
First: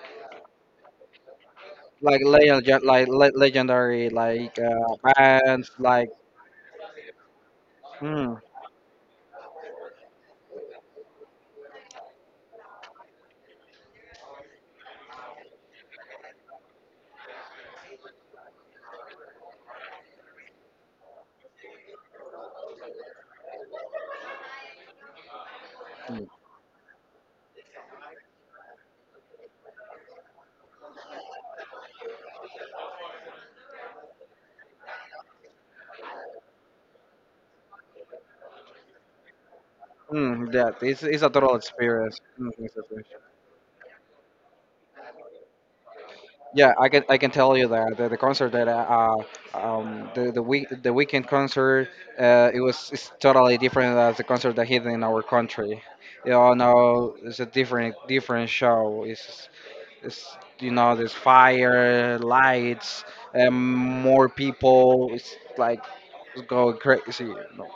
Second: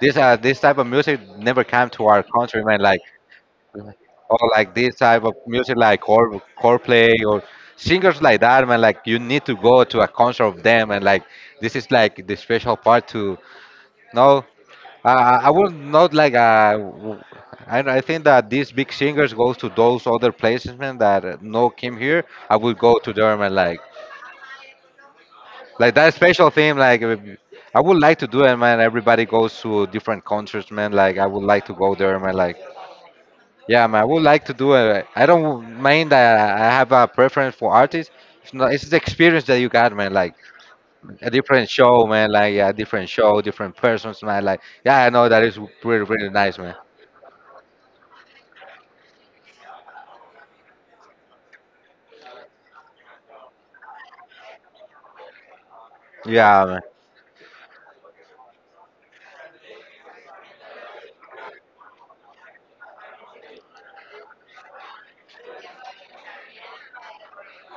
Speaker 2: this this type of music never came to our
Speaker 1: like
Speaker 2: country,
Speaker 1: legend, yeah,
Speaker 2: man. Like
Speaker 1: like le- legendary,
Speaker 2: or
Speaker 1: like
Speaker 2: like this type of
Speaker 1: bands,
Speaker 2: music like
Speaker 1: like
Speaker 2: core core play or singers
Speaker 1: mm,
Speaker 2: like that, man. Like you need to go to a concert of them, and like this is like the special part to know. I would not like. I think that these big singers goes to those other places, man. That no came here. I would go to them and like that special thing. Like, I would like to do it, man. Everybody goes to different concerts, man. Like, I would like to go there, man. Like, yeah, man. I would like to do it. I don't mind that I have a preference for artists. It's not. It's the experience that you got, man. Like
Speaker 1: mm, that. It's
Speaker 2: a
Speaker 1: a total
Speaker 2: different show,
Speaker 1: experience.
Speaker 2: man.
Speaker 1: Mm,
Speaker 2: Like yeah,
Speaker 1: it's a total-
Speaker 2: different show, different persons, man. Like, yeah, I know that is pretty, pretty nice,
Speaker 1: Yeah,
Speaker 2: man.
Speaker 1: I can, I can tell you that the concert that the week, the weekend concert, it was, it's totally different as the concert that he did in our country. You all
Speaker 2: Yeah, man.
Speaker 1: know, no, it's a different different show. It's, you know, there's fire lights and more people. It's like, it's going crazy, you know.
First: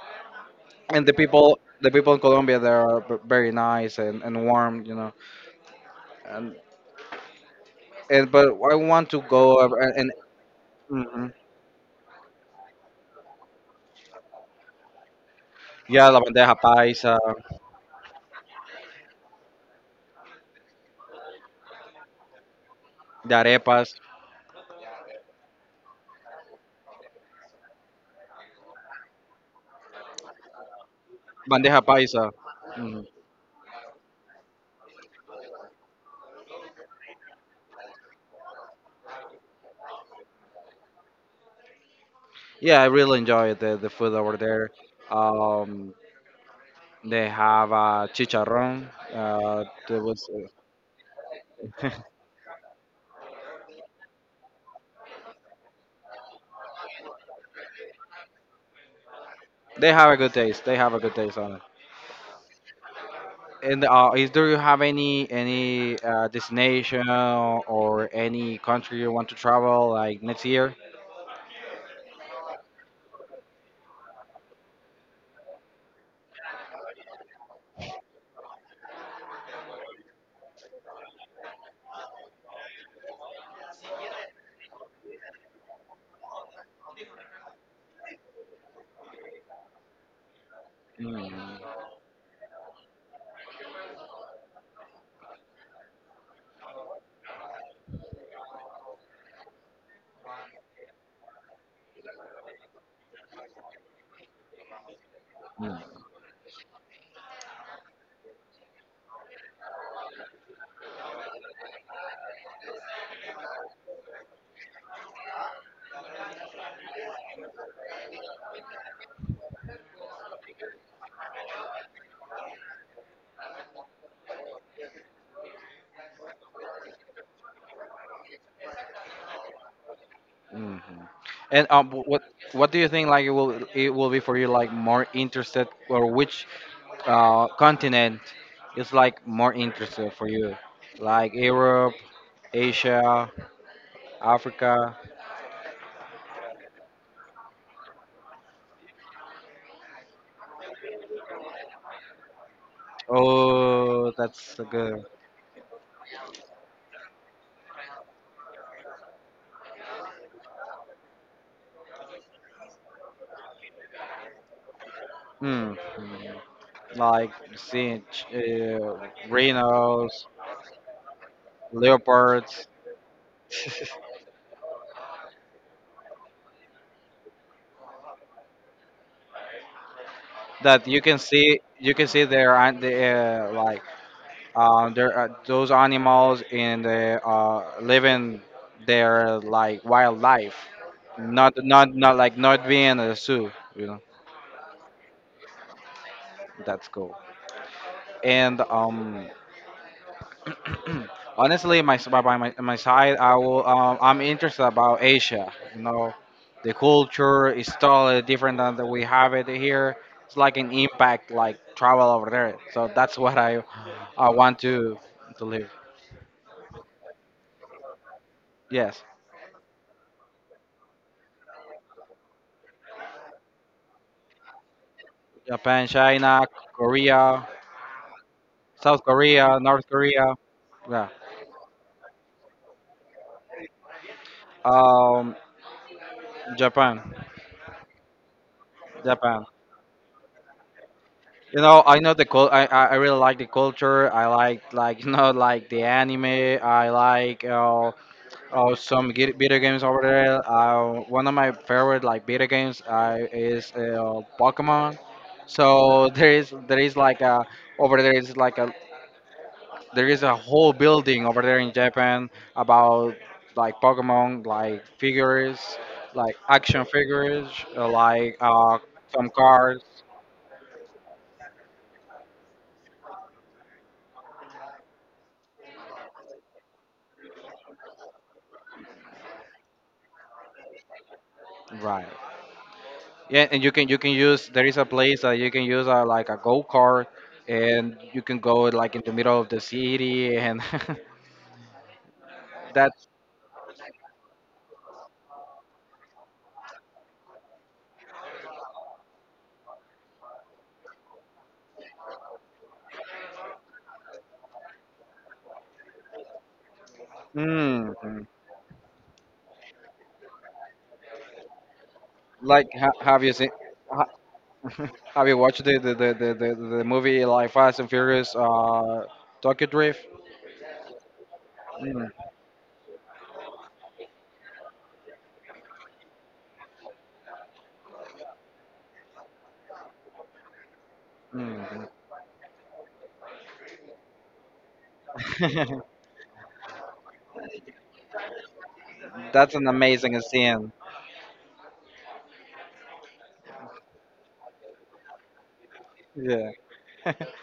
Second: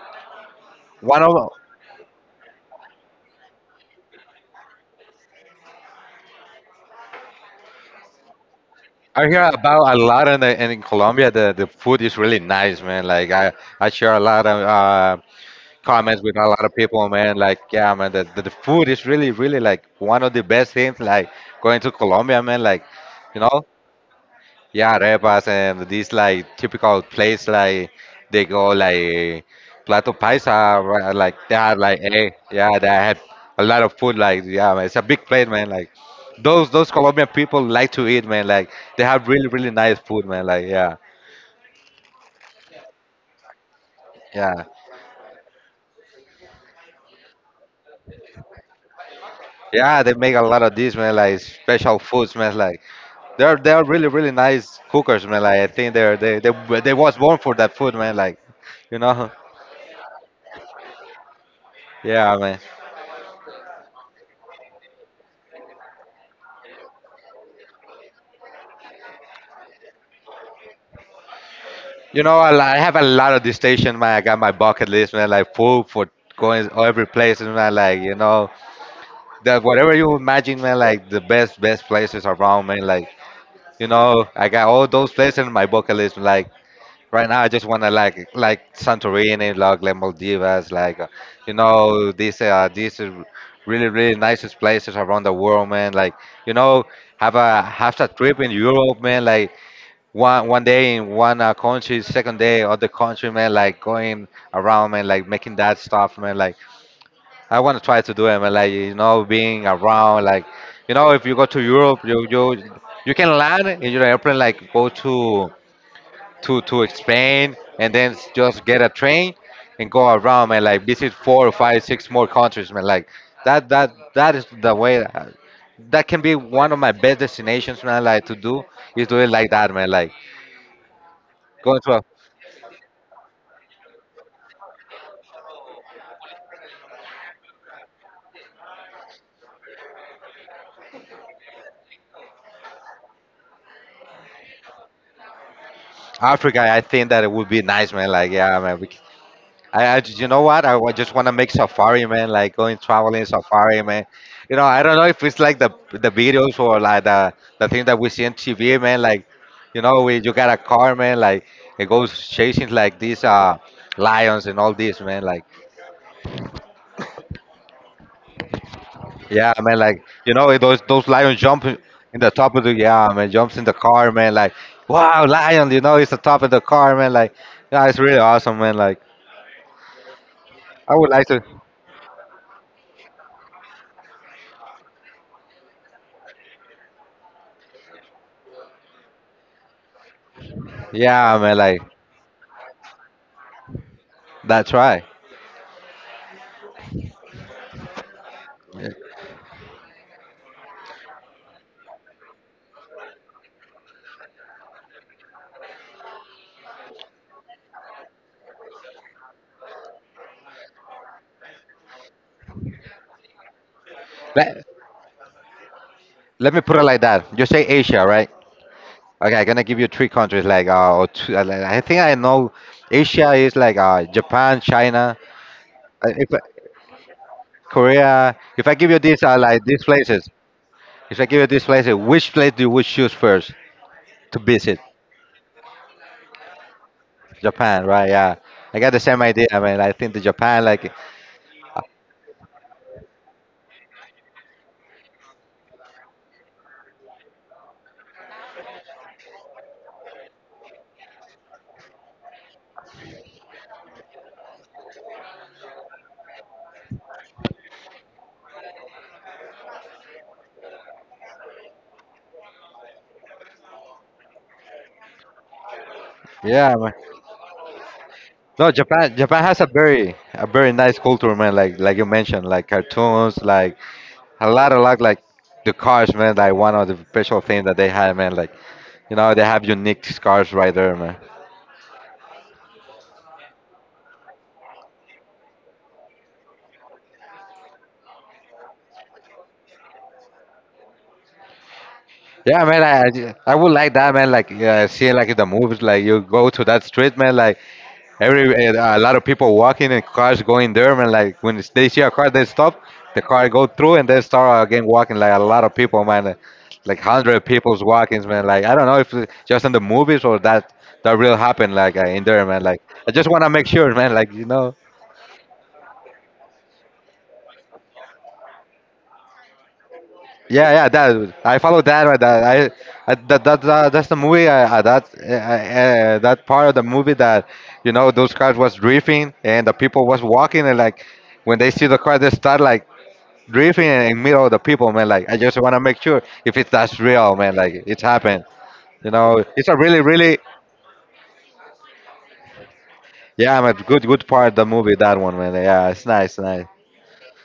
Speaker 1: And
Speaker 2: One of
Speaker 1: the people in Colombia, they are very nice and warm, you know. And and but I want to
Speaker 2: I hear
Speaker 1: go ab-
Speaker 2: about a
Speaker 1: and
Speaker 2: lot in the, in Colombia.
Speaker 1: mhm.
Speaker 2: The food is really nice, man. Like I share a lot of
Speaker 1: Yeah, la
Speaker 2: comments with a
Speaker 1: bandeja
Speaker 2: lot of people,
Speaker 1: paisa,
Speaker 2: man. Like yeah, man. The food is really really like one of the best things. Like going to Colombia, man. Like
Speaker 1: the
Speaker 2: you know.
Speaker 1: arepas,
Speaker 2: Yeah, repas and these like typical place like they go like plato paisa, right, like that
Speaker 1: bandeja
Speaker 2: like eh
Speaker 1: paisa.
Speaker 2: yeah they
Speaker 1: Mhm.
Speaker 2: had a lot of food like yeah man, it's a big plate, man. Like those Colombian people like to eat, man. Like they have really really nice food, man. Like yeah
Speaker 1: Yeah, I really enjoy the food over
Speaker 2: yeah
Speaker 1: there. Um, they have chicharrón.
Speaker 2: yeah they make a lot of these, man. Like special foods, man. Like they're really really nice cookers, man. Like I think they they was born for that food, man. Like you know
Speaker 1: They have a good taste. They have a good taste on.
Speaker 2: yeah, man.
Speaker 1: And is do you have any destination or any country you want to travel like next year?
Speaker 2: You know, I have a lot of destination, man. I got my bucket list, man. Like full for going every place, and man. Like you know, that whatever you imagine, man. Like the best, best places around, man. Like you know, I got all those places in my bucket list. Like right now, I just wanna like Santorini, like Maldivas, like you
Speaker 1: Mm,
Speaker 2: know, these are really really nicest places around the world, man. Like you know, have a trip in Europe, man. Like one day in one country, second day other country, man, like going around, man, like making that
Speaker 1: mm,
Speaker 2: stuff, man. Like I want to try to do it, man. Like you know, being around, like you know, if you go to Europe, you you can land in your airplane, like go to to Spain, and then just get a train and go around, man. Like visit four or five, six more countries, man. Like that is the way. That can be one of my best destinations, man. Like to do is do it like that, man. Like
Speaker 1: mhm. And
Speaker 2: going to a
Speaker 1: what do you think like it will, it will be for you like more interested, or which continent is like more interested for you? Like Europe, Asia, Africa.
Speaker 2: Africa, I think that it would be nice, man. Like, yeah, man. I, you know what? Just want to make safari, man. Like going traveling safari, man.
Speaker 1: Oh,
Speaker 2: You
Speaker 1: that's
Speaker 2: know,
Speaker 1: a
Speaker 2: I don't
Speaker 1: good.
Speaker 2: know if it's like the videos or like the thing that we see on TV, man. Like, you know, we you got a car, man. Like it goes chasing like these lions and all this, man. Like,
Speaker 1: Mm, mm. Like seeing
Speaker 2: yeah, man. Like,
Speaker 1: rhinos,
Speaker 2: you know, those lions jump in the top of
Speaker 1: leopards.
Speaker 2: the yeah, man. Jumps in the car, man. Like, wow, lion. You know, it's the top of the car, man. Like, yeah, it's really awesome, man. Like,
Speaker 1: That
Speaker 2: I
Speaker 1: you
Speaker 2: would
Speaker 1: can
Speaker 2: like to.
Speaker 1: see, you can see there aren't the, like there are those animals in the living, their like wildlife,
Speaker 2: Yeah, man, like
Speaker 1: not like, not being a zoo, you know.
Speaker 2: that's right.
Speaker 1: That's cool. And um, hmm. Honestly, my by my, my side, I will. I'm interested about Asia. You know, the culture is totally different than that we have it here. It's like an impact, like travel over there. So that's what I want
Speaker 2: Let,
Speaker 1: to live.
Speaker 2: let me put it like that. You say Asia, right?
Speaker 1: Yes,
Speaker 2: Okay, I'm gonna give you three countries like or two. Like, I think I know Asia is like Japan, China,
Speaker 1: Japan,
Speaker 2: if, I-
Speaker 1: China, Korea,
Speaker 2: Korea. If I give you
Speaker 1: South
Speaker 2: these uh,
Speaker 1: Korea,
Speaker 2: like these
Speaker 1: North
Speaker 2: places,
Speaker 1: Korea. Yeah.
Speaker 2: if I give you these places, which place do you would choose first to visit?
Speaker 1: Um, Japan,
Speaker 2: Japan, right? Yeah, I got the same
Speaker 1: Japan.
Speaker 2: idea, man. I think the Japan, like,
Speaker 1: You know, I know the I really like the culture. I like you know, like the anime. I like oh, some video games over there. One of my favorite like video games is Pokemon. So there is like a, over there is like a, there is a whole building over there in Japan about like Pokemon like figures, like
Speaker 2: yeah,
Speaker 1: action
Speaker 2: man.
Speaker 1: figures, uh, like
Speaker 2: No,
Speaker 1: uh,
Speaker 2: Japan.
Speaker 1: some
Speaker 2: Japan has a
Speaker 1: cars.
Speaker 2: very, a very nice culture, man. Like, you mentioned, like cartoons, like a lot of luck like the cars, man. Like one of the special things that they had, man, like, you know, they have unique cars right there, man.
Speaker 1: Right. Yeah, and you can use, there is a place that you can use, like a go kart, and you can go like in the middle of the city and.
Speaker 2: Yeah, man.
Speaker 1: That
Speaker 2: I would like that, man. Like, yeah, seeing like in the movies, like you go to that street, man. Like every a lot of people walking and cars going there, man. Like they see a car, they stop, the car go through, and they start again walking, like a lot of people, man. Like hundred people's
Speaker 1: mm,
Speaker 2: walking,
Speaker 1: mm,
Speaker 2: man. Like, I don't know if it's just in the movies or that real happened, like, in there, man.
Speaker 1: like
Speaker 2: Like
Speaker 1: ha
Speaker 2: I
Speaker 1: have
Speaker 2: just
Speaker 1: you
Speaker 2: want to
Speaker 1: seen,
Speaker 2: make sure,
Speaker 1: ha,
Speaker 2: man. Like, you know.
Speaker 1: have you watched the movie like Fast and Furious, uh, Tokyo Drift?
Speaker 2: Yeah, yeah, that I follow that,
Speaker 1: Mm,
Speaker 2: right. That's the movie. That part of the movie that, you know, those cars was drifting and the people was walking, and like when they see
Speaker 1: mm.
Speaker 2: the car, they start like drifting in middle of the people, man. Like I just want to make sure if it's that's real, man. Like, it's happened. You know,
Speaker 1: That's
Speaker 2: it's
Speaker 1: an
Speaker 2: a really
Speaker 1: amazing
Speaker 2: really
Speaker 1: scene.
Speaker 2: yeah, man, good part of the movie, that one, man. Yeah, it's nice
Speaker 1: Yeah.
Speaker 2: nice.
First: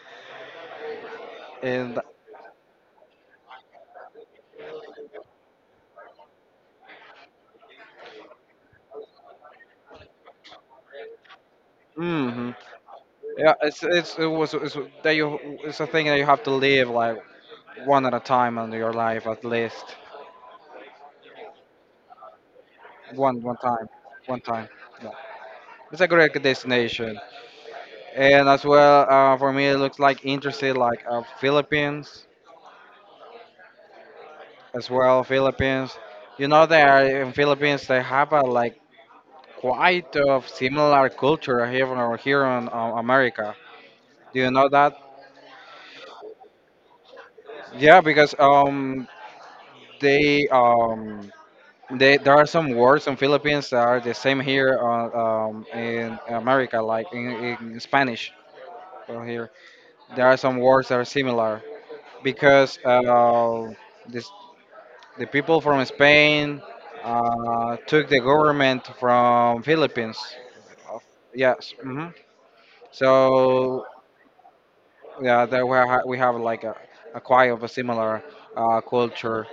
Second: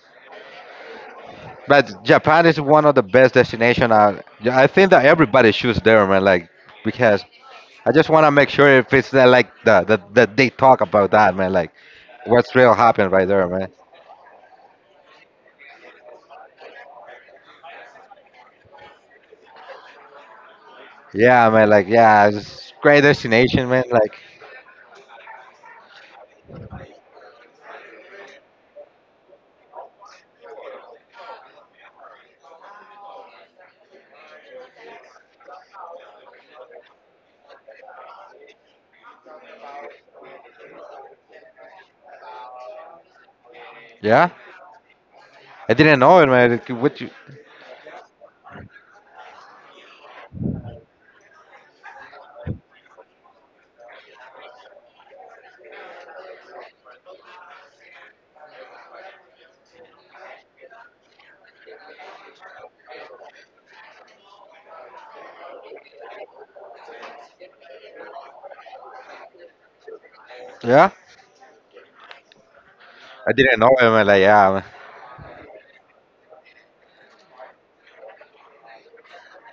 Speaker 1: And
Speaker 2: But Japan is one of the best destination. I think that everybody shoots there, man. Like. Because I just want to make sure if it's like the that they talk about that, man. Like,
Speaker 1: hmm
Speaker 2: what's real happened right there,
Speaker 1: yeah,
Speaker 2: man.
Speaker 1: it's that you, it's a thing that you have to live like one at a time in your life at least,
Speaker 2: Yeah, man. Like, yeah, it's great
Speaker 1: one one
Speaker 2: destination, man.
Speaker 1: time,
Speaker 2: Like,
Speaker 1: one time. Yeah. It's a great destination, and as well for me it looks like interested like Philippines. As well Philippines. You know, they are, in Philippines they have a like quite of similar culture here from here in America.
Speaker 2: yeah,
Speaker 1: Do you know that?
Speaker 2: I didn't know it, man. Like, what you?
Speaker 1: Yeah, because um, they um, they, there are some words in Philippines that are the same here, in America, like in Spanish here. There are some words that are similar because this the people from Spain took the government from Philippines.
Speaker 2: Yeah,
Speaker 1: Yes. Hmm.
Speaker 2: I didn't know it,
Speaker 1: So
Speaker 2: man. Like, yeah, man.
Speaker 1: yeah, that we, we have like a quite of a similar culture.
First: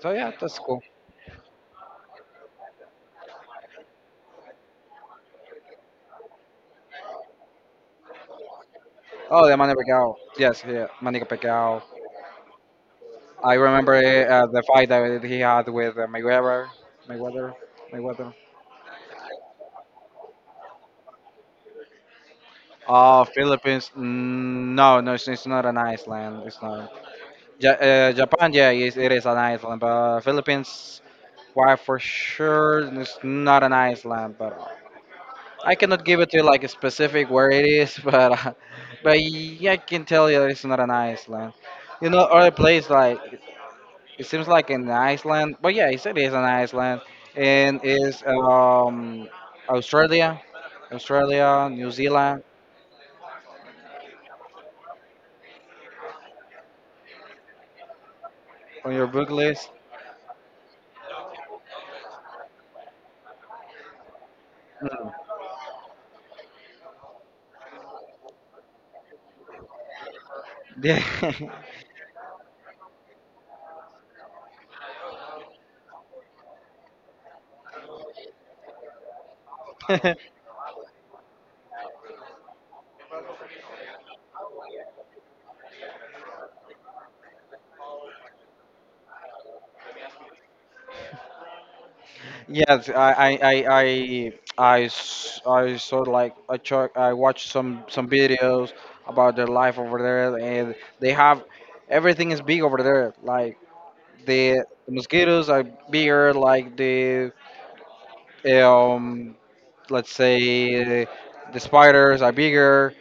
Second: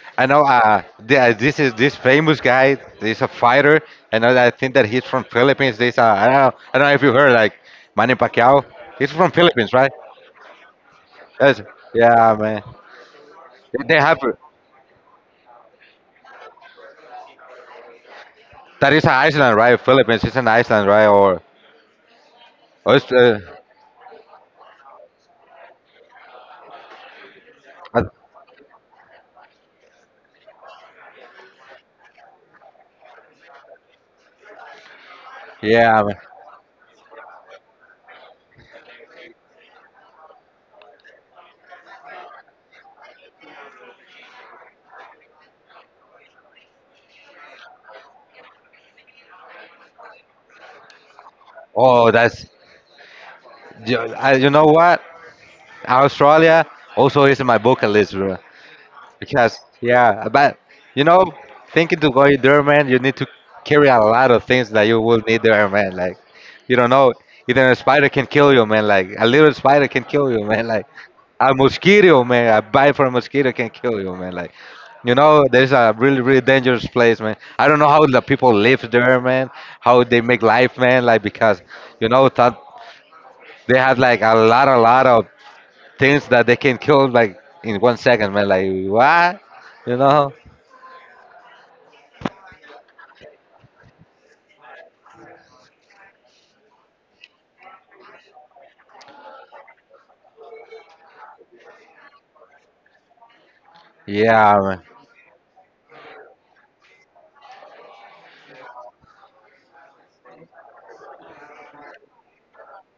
Speaker 1: So
Speaker 2: I
Speaker 1: yeah,
Speaker 2: know.
Speaker 1: that's cool.
Speaker 2: This is this famous guy. He's a fighter. I know that. I think that he's from Philippines. I don't know. I don't know if you heard like Manny Pacquiao. He's from
Speaker 1: Oh, the
Speaker 2: Philippines,
Speaker 1: Manny
Speaker 2: right?
Speaker 1: Pacquiao. Yes, yeah, Manny
Speaker 2: Yes.
Speaker 1: Pacquiao.
Speaker 2: Yeah, man.
Speaker 1: I remember
Speaker 2: They have.
Speaker 1: the fight that he had with Mayweather. Mayweather. Mayweather.
Speaker 2: That is an Iceland, right? Philippines is an Iceland, right? Or oh,
Speaker 1: Oh, Philippines. Mm, no, no, it's not an Iceland. It's not.
Speaker 2: uh,
Speaker 1: Japan, yeah, it is an Iceland, but Philippines, why, for sure it's not an Iceland, but I cannot
Speaker 2: yeah.
Speaker 1: give it to you like a specific where it is, but yeah, I can tell you that it's not an Iceland. You know, other place like it seems like an Iceland, but yeah, it is an Iceland, and is um, Australia, Australia, New
Speaker 2: Oh,
Speaker 1: Zealand
Speaker 2: that's. You know what? Australia also is in my bucket list, bro.
Speaker 1: on your book
Speaker 2: Because
Speaker 1: list.
Speaker 2: yeah, but, you know, thinking to go there, man, you need to carry a lot of things that you
Speaker 1: Mm.
Speaker 2: will need there, man. Like you don't know, even a spider can kill you, man. Like a little spider can kill you, man. Like
Speaker 1: Yeah.
Speaker 2: a mosquito, man, a bite from a mosquito can kill you, man. Like, you know, there's a really, really dangerous place, man. I don't know how the people live there, man. How they make life, man. Like, because, you know, that they have like a lot of things that they can kill like in one second, man. Like what? You know?
Speaker 1: Yes, I saw like I check, I watched some videos about their life over there, and they have, everything is big over there. Like
Speaker 2: Yeah, man.
Speaker 1: the mosquitoes are bigger, like the um let's say the spiders are bigger.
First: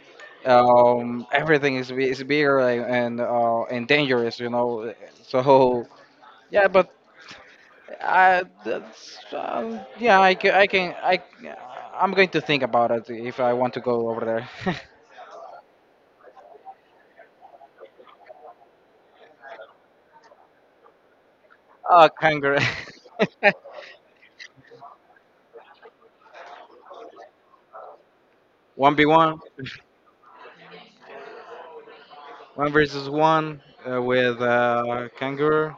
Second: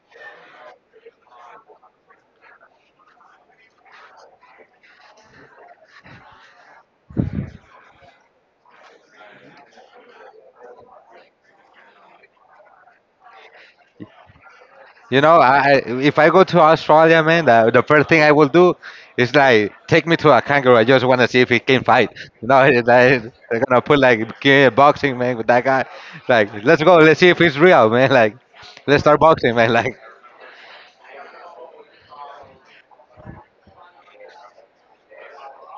Speaker 1: Everything is is bigger like, and dangerous, you know. So yeah, but I, that's, yeah, I, ca- I can, I'm going to think about it if I want to go over there.
Speaker 2: If I go to Australia, man, the first thing I will do is like take me to a kangaroo. I just want to see if he can
Speaker 1: Oh,
Speaker 2: fight. You
Speaker 1: kangaroo.
Speaker 2: know, it's like, they're gonna put like boxing, man, with that guy. Like, let's go, let's see if he's real, man. Like, let's start
Speaker 1: 1v1,
Speaker 2: boxing,
Speaker 1: 1
Speaker 2: man. Like,
Speaker 1: one versus 1 with kangaroo.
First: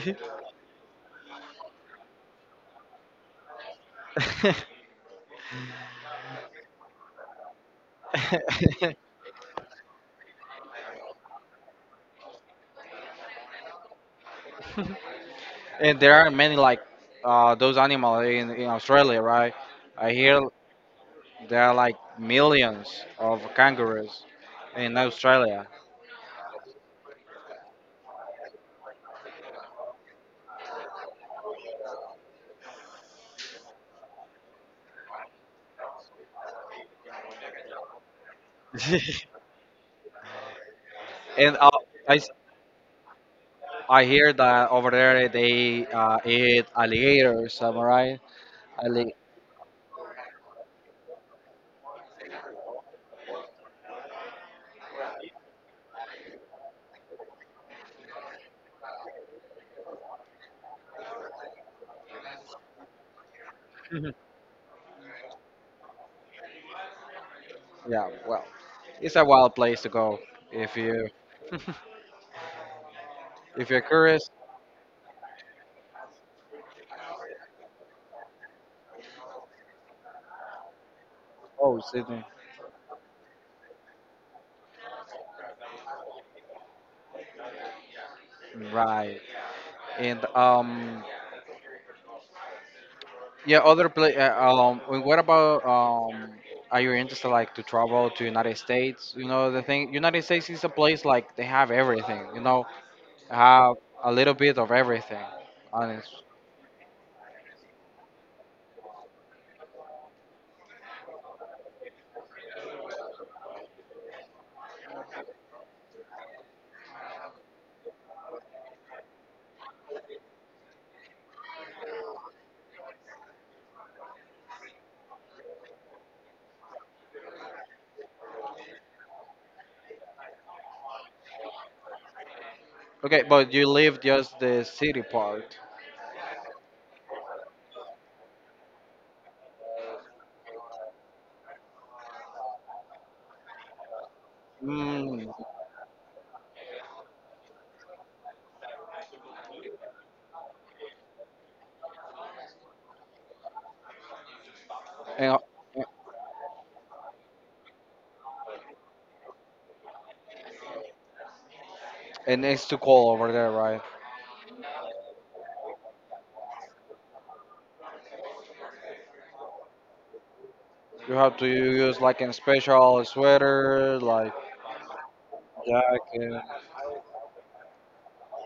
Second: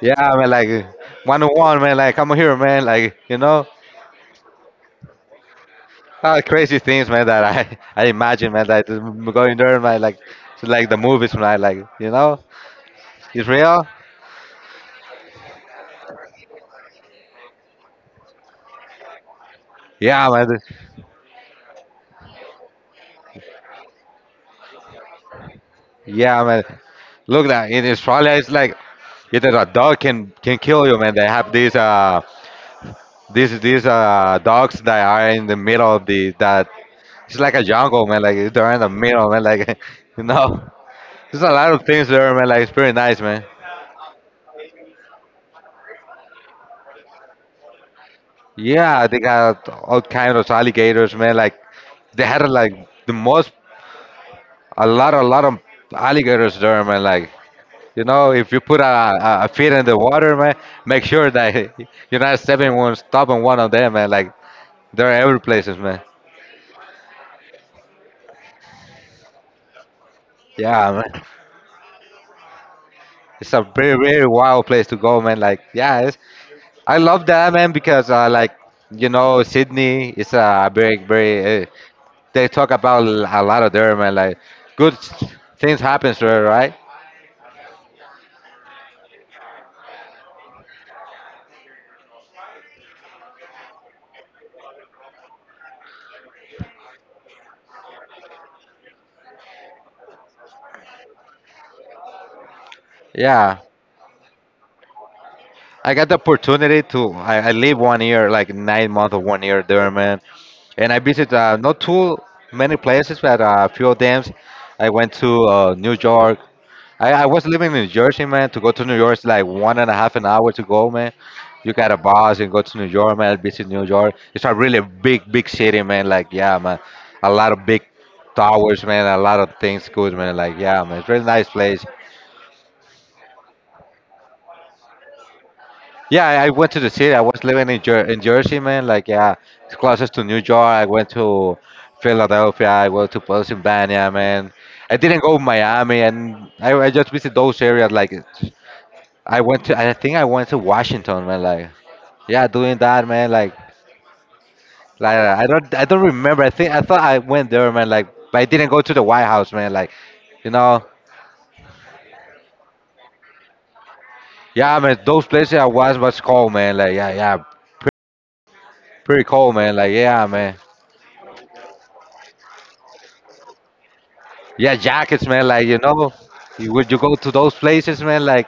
Speaker 2: yeah, man. Like, one on one, man. Like, come here, man. Like, you know. Ah, crazy things, man, that I, I imagine, man, that I'm going there, man. Like, it's like the movies, man. Like, you know, it's real.
Speaker 1: And there are many like those animals in Australia, right? I
Speaker 2: Yeah,
Speaker 1: hear
Speaker 2: man.
Speaker 1: there are like millions of kangaroos in Australia.
Speaker 2: Yeah, man. Look, that in Australia, it's like either a dog can kill you, man. They have these dogs that are in the middle of the that it's like a jungle, man. Like they're in the middle, man. Like, you know, there's a
Speaker 1: And
Speaker 2: lot of things
Speaker 1: I,
Speaker 2: there, man. Like, it's pretty nice, man.
Speaker 1: I hear that over there they eat alligators. Am I right?
Speaker 2: Yeah,
Speaker 1: Alli-
Speaker 2: they got all kinds of alligators, man. Like they had like the most, a lot of alligators there, man. Like, you know, if you put a feet in the water, man, make sure that you're not stepping one, stopping one of them, man. Like, they're every places, man.
Speaker 1: yeah. Well, it's a wild place to go if
Speaker 2: Yeah,
Speaker 1: you
Speaker 2: man. It's a
Speaker 1: if you're
Speaker 2: very, very
Speaker 1: curious.
Speaker 2: wild place to go, man. Like, yeah, it's, I love that, man, because like, you know, Sydney is a very, very. Uh,
Speaker 1: Oh, Sydney.
Speaker 2: they talk about a lot of there, man. Like, good things happens there, right?
Speaker 1: Right. And yeah. Other place. And what about um? Are you interested like to travel to United States? You know the thing. United States is a place like they have everything. You know,
Speaker 2: Yeah.
Speaker 1: have a little bit of everything.
Speaker 2: I got
Speaker 1: Honest.
Speaker 2: the opportunity to. I live one year, like 9 months of one year there, man. And I visited not too many places, but a few of them. I went to New York. I was living in New Jersey, man. To go to New York is like one and a half an hour to go, man. You got a bus and go to New York, man. Visit New York. It's a really big, big city, man. Like, yeah, man. A lot of big towers, man. A lot of things good, man. Like, yeah, man. It's really nice place.
Speaker 1: Okay, but you live just the city part.
Speaker 2: Yeah, I went to the city. I was living in Jersey, man. Like, yeah, it's closest to New York. I went to Philadelphia. I went to Pennsylvania, man. I didn't
Speaker 1: Mm,
Speaker 2: go Miami, and I just visited those areas. Like, I went to. I think I went to Washington, man. Like, yeah, doing that, man. Like,
Speaker 1: and
Speaker 2: I don't remember. I think I thought I went there, man. Like, but I didn't go to the White House, man. Like, you know,
Speaker 1: and it's too cold over there, right?
Speaker 2: yeah, man. Those places I was cold, man. Like, yeah, yeah, pretty cold, man. Like, yeah, man.
Speaker 1: You have to use like a special sweater, like
Speaker 2: Yeah, jackets, man. Like, you know,
Speaker 1: jacket,
Speaker 2: would you go to those places, man? Like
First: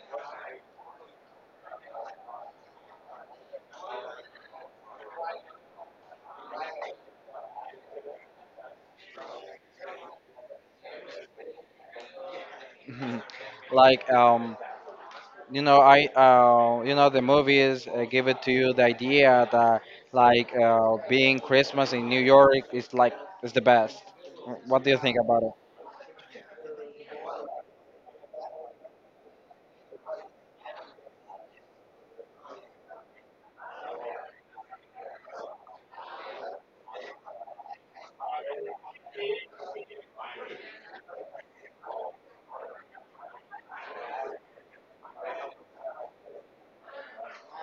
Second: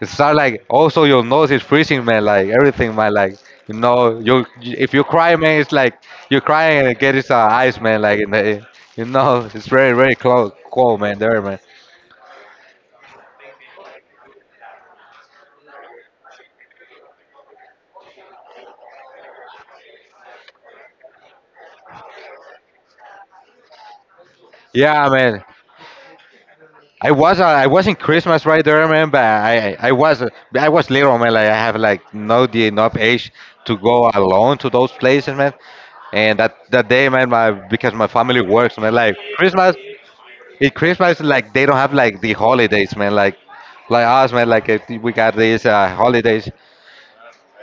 Speaker 2: it's start like also your nose is freezing, man. Like everything, man. Like, you know, you if you cry, man, it's like you're crying and it gets ice, man. Like in the, you know, it's very very cold, cold, man. There, man.
Speaker 1: like you know, I you know, the movies give it to you the idea that like being Christmas in New York is like is the best. What do you
Speaker 2: Yeah,
Speaker 1: think
Speaker 2: man.
Speaker 1: about it?
Speaker 2: I wasn't Christmas right there, man. But I was little, man. Like I have like no the enough age to go alone to those places, man. And that day, man, my because my family works, man. Like Christmas, it Christmas like they don't have like the holidays, man. Like us, man. Like if we got these holidays.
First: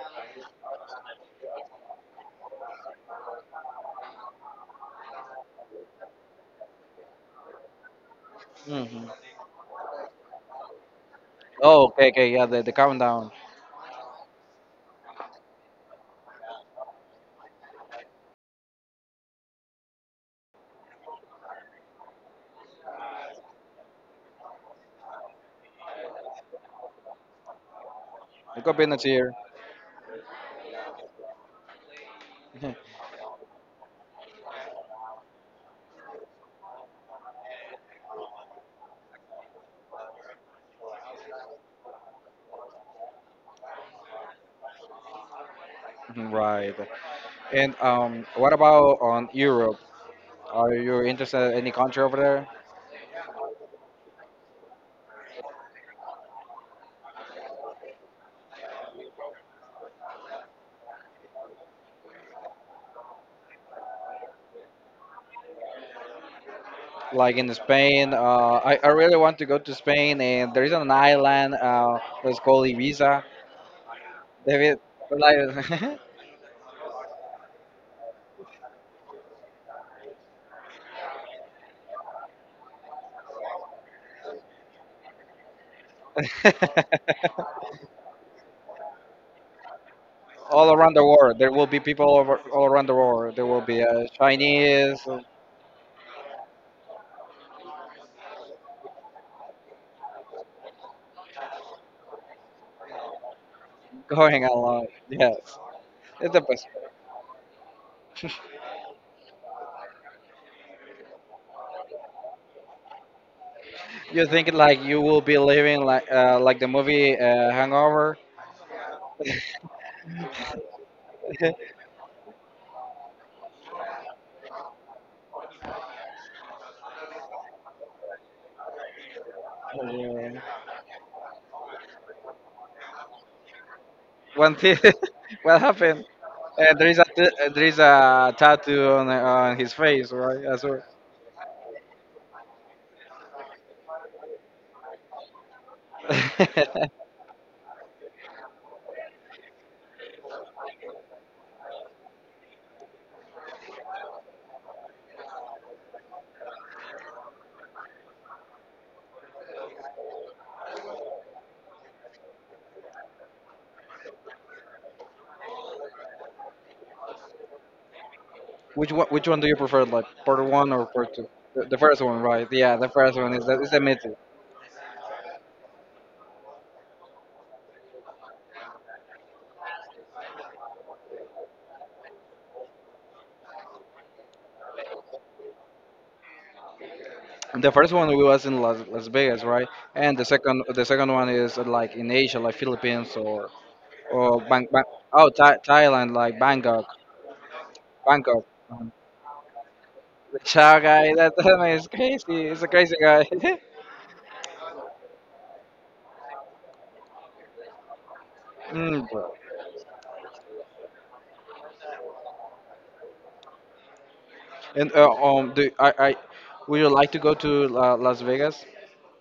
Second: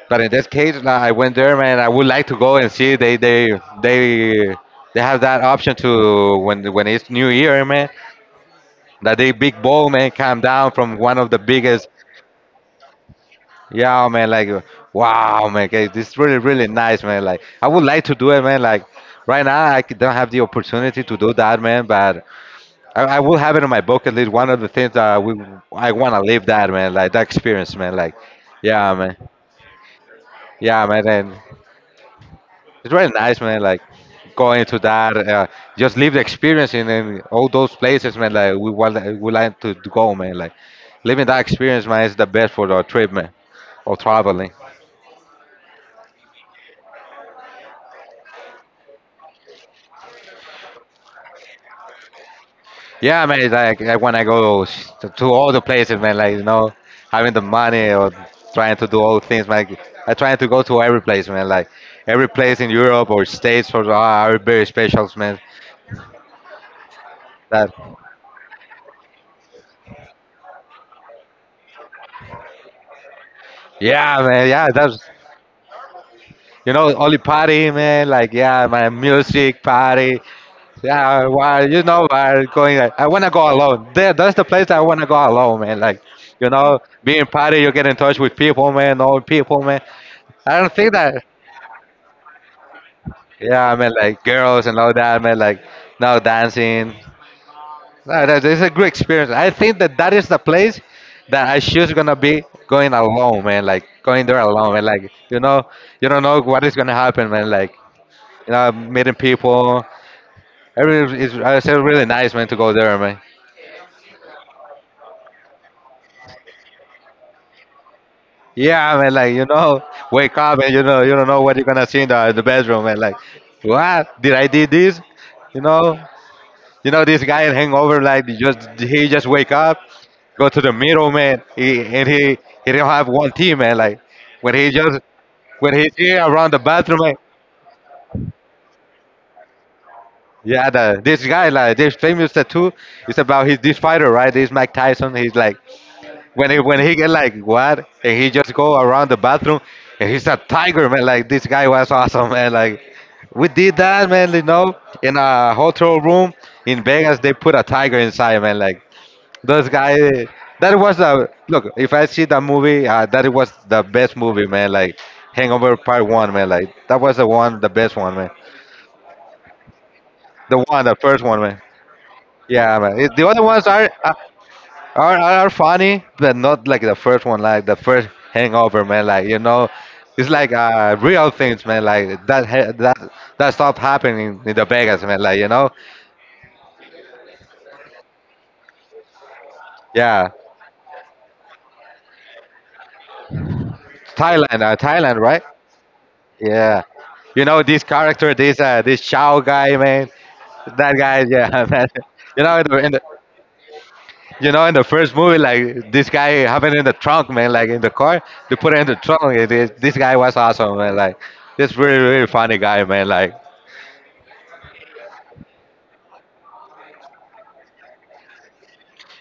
Speaker 2: But in this case, like, I went there, man. I would like to go and see they have that option to when it's New Year, man.
Speaker 1: Hmm.
Speaker 2: That the big ball, man, come down from one of the
Speaker 1: Oh,
Speaker 2: biggest.
Speaker 1: okay, okay, yeah, the countdown.
Speaker 2: Yeah, man. Like, wow, man. Okay, this is really, really nice, man. Like, I would like to do it, man. Like, right now don't have the opportunity to do that, man. But I will have it on my bucket list. One of the things that we I wanna live that, man. Like that experience, man. Like,
Speaker 1: The
Speaker 2: yeah,
Speaker 1: coconuts
Speaker 2: man.
Speaker 1: here.
Speaker 2: Yeah, man. And it's very nice, man. Like going to that, just live the experience in all those places, man. Like we like to go, man. Like living that experience, man, is the best for the trip, man, or traveling.
Speaker 1: Right. And what about on Europe? Are you interested in any country over there?
Speaker 2: Yeah, man. It's like when I go to all the places, man. Like, you know, having the money or trying to do all things, man. I trying to go to every place, man. Like every place in Europe or states or are very special, man.
Speaker 1: Like in
Speaker 2: That
Speaker 1: Spain. I really want to go to Spain, and there is an island that's called Ibiza.
Speaker 2: yeah, man. Yeah,
Speaker 1: David,
Speaker 2: that's
Speaker 1: like,
Speaker 2: you know, only party, man. Like, yeah, my music party. Yeah, why? You know, why going? Like, I wanna go alone. There, that's the place that I wanna go alone, man. Like, you know, being party, you get in touch with people, man. Know people, man. I don't
Speaker 1: all
Speaker 2: think
Speaker 1: around the
Speaker 2: that.
Speaker 1: world, there will be people over, all around the world. There will
Speaker 2: Yeah, I
Speaker 1: be
Speaker 2: mean, like girls and all
Speaker 1: Chinese
Speaker 2: that, man. Like now dancing. No, that is a great experience. I think that that is the place that I should gonna be going alone, man. Like going there
Speaker 1: going
Speaker 2: alone, man.
Speaker 1: along.
Speaker 2: Like,
Speaker 1: Yes,
Speaker 2: you know, you don't
Speaker 1: it's
Speaker 2: know
Speaker 1: the
Speaker 2: what
Speaker 1: best.
Speaker 2: is gonna happen, man. Like, you know, meeting people. It's really nice, man, to go there, man.
Speaker 1: You think like you will be living like the movie Hangover.
Speaker 2: Yeah, man, like wake up, and you don't know what you're gonna see in the bedroom, man. Like, what did I did this? You know, you know this guy in Hangover, like he just wake up, go to the middle, man, and he don't have one team, man. Like
Speaker 1: One
Speaker 2: when he
Speaker 1: thing,
Speaker 2: just
Speaker 1: what
Speaker 2: when he's
Speaker 1: happened?
Speaker 2: here around the
Speaker 1: There is
Speaker 2: bathroom,
Speaker 1: a
Speaker 2: like,
Speaker 1: there is a tattoo on his face, right? As
Speaker 2: yeah,
Speaker 1: well.
Speaker 2: this guy, like this famous tattoo. It's about his this fighter, right? This Mike Tyson. He's like, when he get like what, and he just go around the bathroom, and he's a tiger, man. Like this guy was awesome, man. Like we did that, man. You know, in a hotel room in Vegas, they put a tiger inside, man. Like those guys. That was the look. If I see that movie, that was the best movie, man. Like Hangover Part One, man. Like that was the one, the best one, man.
Speaker 1: Which one? Which one do you prefer, like part
Speaker 2: The
Speaker 1: one or
Speaker 2: one, the
Speaker 1: part
Speaker 2: first
Speaker 1: two?
Speaker 2: one, man.
Speaker 1: The first one, right? Yeah,
Speaker 2: Yeah,
Speaker 1: the
Speaker 2: man.
Speaker 1: first
Speaker 2: It, the
Speaker 1: one
Speaker 2: other ones
Speaker 1: is the
Speaker 2: are. Uh,
Speaker 1: mythic.
Speaker 2: are, are are funny, but not like the first one, like the first Hangover, man. Like it's like real things, man. Like that ha- that that stuff happening in the Vegas, man. Like
Speaker 1: The first one we was in Las, Las Vegas, right? And
Speaker 2: yeah,
Speaker 1: the second one is like in Asia, like Philippines or
Speaker 2: Thailand,
Speaker 1: Bang, Bang,
Speaker 2: Thailand,
Speaker 1: oh
Speaker 2: right?
Speaker 1: Thai, Thailand, like
Speaker 2: Yeah,
Speaker 1: Bangkok,
Speaker 2: you know this character,
Speaker 1: Bangkok.
Speaker 2: this uh,
Speaker 1: Um,
Speaker 2: this Chao guy, man.
Speaker 1: The Chow
Speaker 2: That
Speaker 1: guy,
Speaker 2: guy,
Speaker 1: that, that
Speaker 2: yeah,
Speaker 1: man
Speaker 2: man.
Speaker 1: is
Speaker 2: You
Speaker 1: crazy.
Speaker 2: know,
Speaker 1: He's
Speaker 2: in
Speaker 1: a
Speaker 2: the, in
Speaker 1: crazy
Speaker 2: the
Speaker 1: guy.
Speaker 2: you know in the first movie, like this guy happened in the trunk, man. Like in the car, they put it in the
Speaker 1: Mm,
Speaker 2: trunk.
Speaker 1: bro.
Speaker 2: This guy was awesome, man. Like this really really funny guy, man. Like
Speaker 1: And do I would you like to go to La, Las Vegas?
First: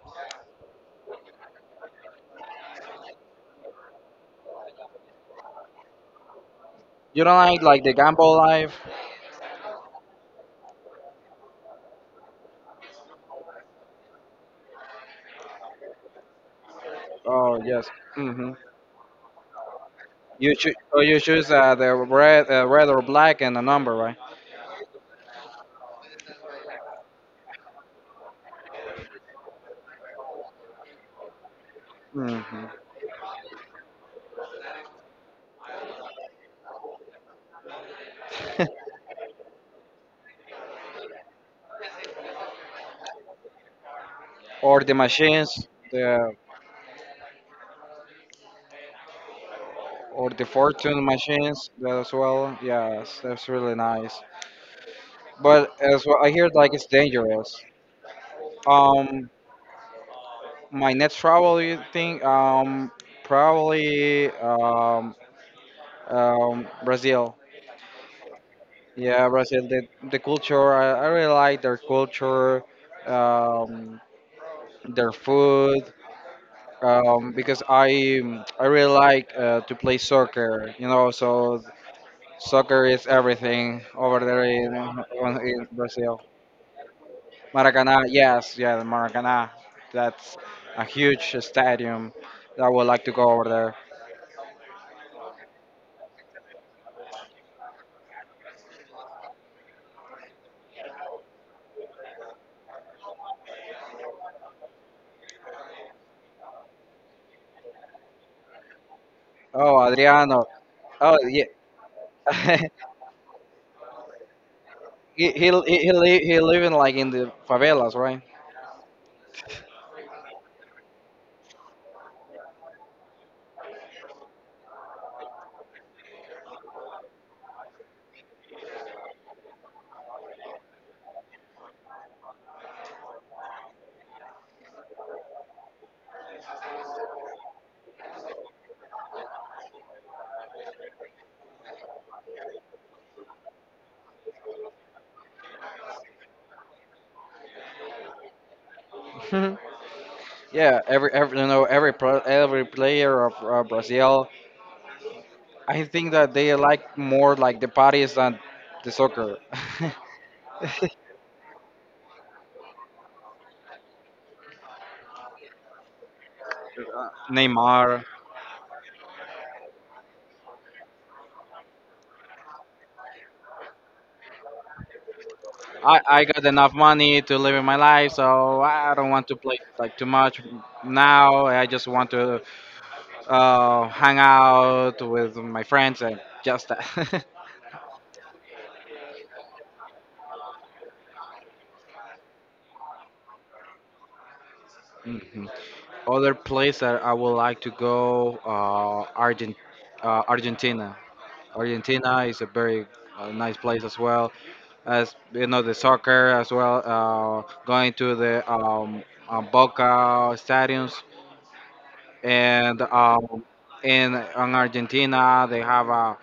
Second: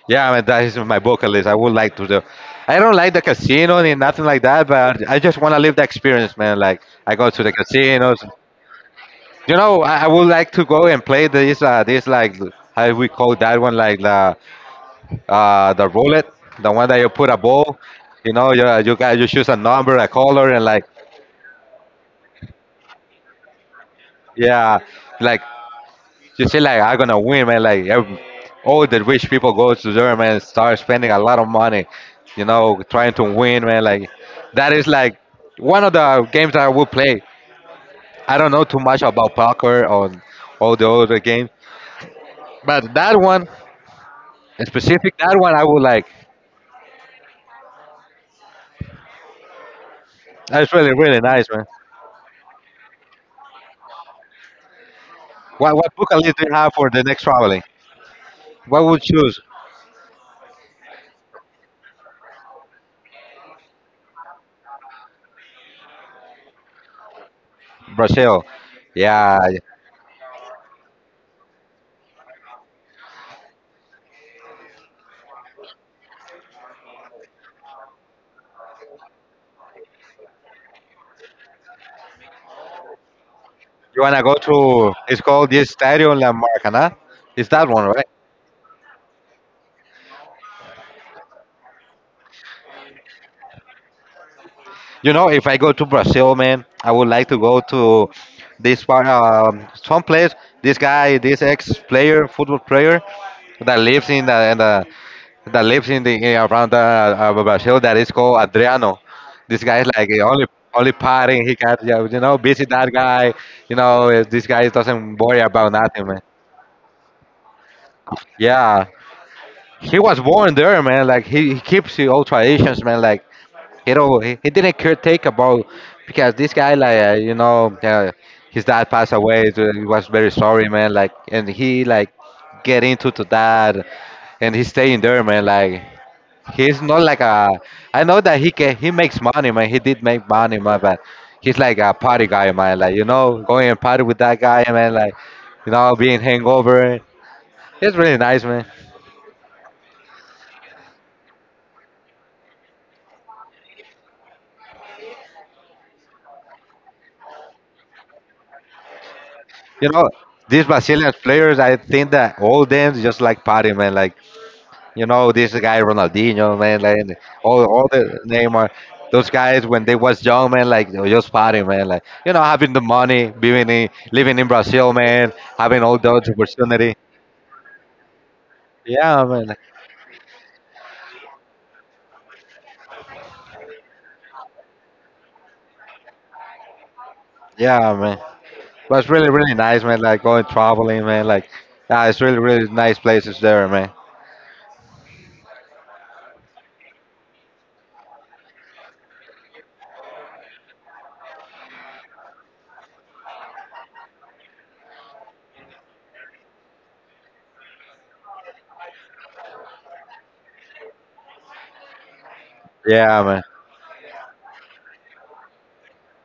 Speaker 2: yeah, I mean, that is my bucket list. I would like to do. I don't like the casino and nothing like that, but I just want to live the experience, man. Like I
Speaker 1: You
Speaker 2: go
Speaker 1: don't
Speaker 2: to the
Speaker 1: like the
Speaker 2: casinos.
Speaker 1: gamble life?
Speaker 2: You know, I would like to go and play this like how we call that one, like the roulette, the one that you put a
Speaker 1: Oh
Speaker 2: ball.
Speaker 1: yes.
Speaker 2: You
Speaker 1: Hmm.
Speaker 2: know, you choose a number, a color,
Speaker 1: You
Speaker 2: and
Speaker 1: choose,
Speaker 2: like
Speaker 1: so you choose the red, red or black and a number, right?
Speaker 2: yeah, like you see, like I'm gonna win, man. Like ev all the rich people go to there, man, start spending a lot of money,
Speaker 1: Hmm.
Speaker 2: trying to win, man. Like that is like one of the games that I would play. I don't know too much about poker or all the other games, but that one, in
Speaker 1: Or the
Speaker 2: specific, that one I
Speaker 1: machines,
Speaker 2: would like.
Speaker 1: the or the
Speaker 2: That's really
Speaker 1: fortune
Speaker 2: really nice, man.
Speaker 1: machines that as well. Yes, that's really nice.
Speaker 2: What
Speaker 1: But
Speaker 2: what
Speaker 1: as
Speaker 2: book
Speaker 1: well, I
Speaker 2: list do
Speaker 1: hear
Speaker 2: you have
Speaker 1: like it's
Speaker 2: for the next traveling?
Speaker 1: dangerous.
Speaker 2: What would you
Speaker 1: Um,
Speaker 2: choose?
Speaker 1: my next travel, you think, probably, Brazil.
Speaker 2: Brazil.
Speaker 1: Yeah,
Speaker 2: Yeah, you
Speaker 1: Brazil. The culture. I really like their culture. Um, their food. Because I really like to play soccer. You know, so soccer is everything over
Speaker 2: wanna go
Speaker 1: there
Speaker 2: to? It's called the
Speaker 1: in
Speaker 2: Estadio
Speaker 1: Brazil.
Speaker 2: La Maracanã. It's that one,
Speaker 1: Maracanã,
Speaker 2: right?
Speaker 1: yes, yeah, Maracanã. That's a huge stadium that I would like to go over there.
Speaker 2: You know, if I go to Brazil, man, I would like to go to this part, some place. This guy, this ex-player, football player, that lives in the, in the that lives in the in, around Brazil that is called Adriano. This
Speaker 1: Oh,
Speaker 2: guy is like the
Speaker 1: Adriano.
Speaker 2: only
Speaker 1: Oh, yeah.
Speaker 2: partying he can. Yeah, you know, visit that guy. You know, this guy doesn't worry about nothing, man.
Speaker 1: He living like in the favelas, right?
Speaker 2: Yeah, he was born there, man. Like he keeps the old traditions, man. Like he don't. He didn't care take about because this guy like his dad passed away. So he was very sorry, man. Like and he like get into to that, and he's staying there, man. Like he's not like a. I know that he can. He makes money, man. He did make money, man. But he's like a party guy, man. Like going and party with that guy, man. Like being hangover. It's really nice, man.
Speaker 1: Yeah, every every player of Brazil I think that they like more like the parties than the soccer.
Speaker 2: You know, these Brazilian players, I think that all them just like party, man. Like you know, this guy Ronaldinho, man, like all,
Speaker 1: Neymar.
Speaker 2: the Neymar, those guys when they was young, man, like they were just partying, man, like having the money, living in Brazil, man, having all
Speaker 1: I
Speaker 2: those
Speaker 1: got enough
Speaker 2: opportunity.
Speaker 1: money to live in my life, so I don't
Speaker 2: Yeah,
Speaker 1: want to
Speaker 2: man, like,
Speaker 1: play like too much now. I just want to hang out with my friends and just that.
Speaker 2: yeah, man. But it's really, really nice, man. Like going traveling, man. Like, yeah, it's really, really nice places there, man.
Speaker 1: Mhm. Other place that I would like to go, Argentina. Argentina is a very nice place as well. As you know the soccer as well going to the boca stadiums and
Speaker 2: Yeah, man.
Speaker 1: in argentina they have a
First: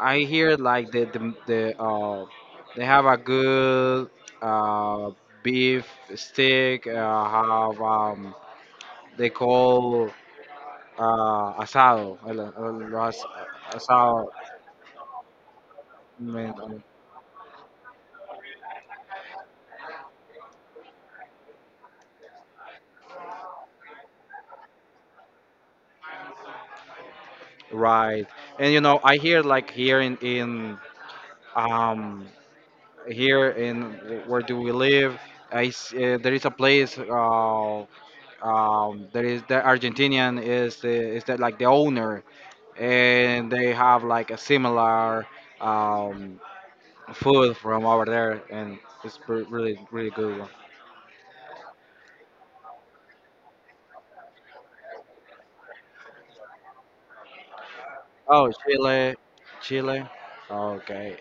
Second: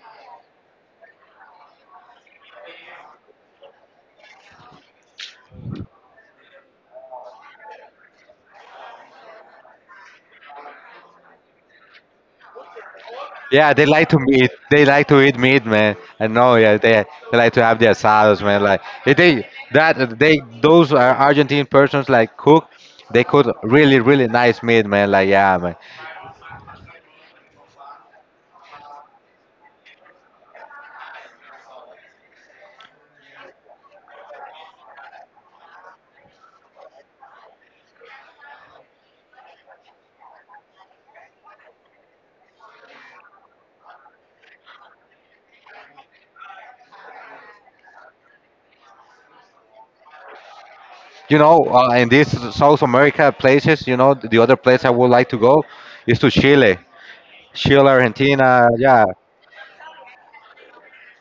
Speaker 1: I hear like the they have a good uh, beef stick have they call asado
Speaker 2: Yeah, they like to
Speaker 1: asado
Speaker 2: meat. They like to eat meat, man.
Speaker 1: I
Speaker 2: I
Speaker 1: mean,
Speaker 2: know. Yeah, they like to have their asados, man. Like if they that they those are Argentine persons like cook. They cook really really nice meat, man. Like yeah, man.
Speaker 1: right and you know I hear like here in um here in where do we live. I s There is a place. There is the Argentinian is the, is that like the owner, and they have like a similar um, food from over there, and it's really really good one.
Speaker 2: You know, in these South America places, you know, the other place I would like to go is to Chile, Chile,
Speaker 1: Oh,
Speaker 2: Argentina. Yeah,
Speaker 1: Chile, Chile. Okay.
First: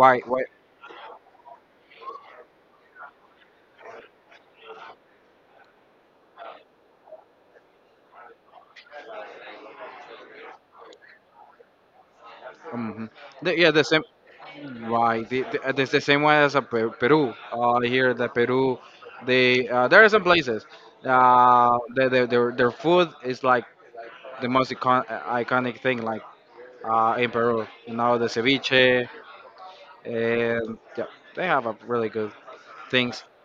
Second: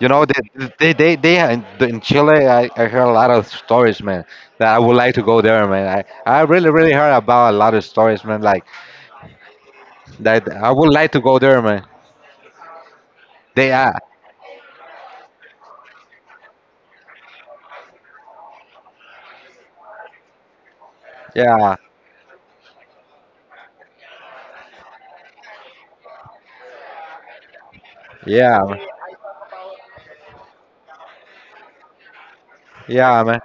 Speaker 2: you know, they
Speaker 1: Why?
Speaker 2: they they, they in Chile. I heard a lot of stories, man. That I would like to go there, man. I really really heard about a lot of stories, man. Like that I would like to go there, man.
Speaker 1: Mhm. The, yeah,
Speaker 2: They
Speaker 1: the
Speaker 2: are,
Speaker 1: same. Right, the, it's the same way as a Peru. Here, the Peru, they there are some places.
Speaker 2: yeah,
Speaker 1: The, their food is like the most iconic thing, like in Peru. You know, the
Speaker 2: Yeah, man.
Speaker 1: ceviche, and yeah, they have a really good
Speaker 2: Yeah,
Speaker 1: things.
Speaker 2: man.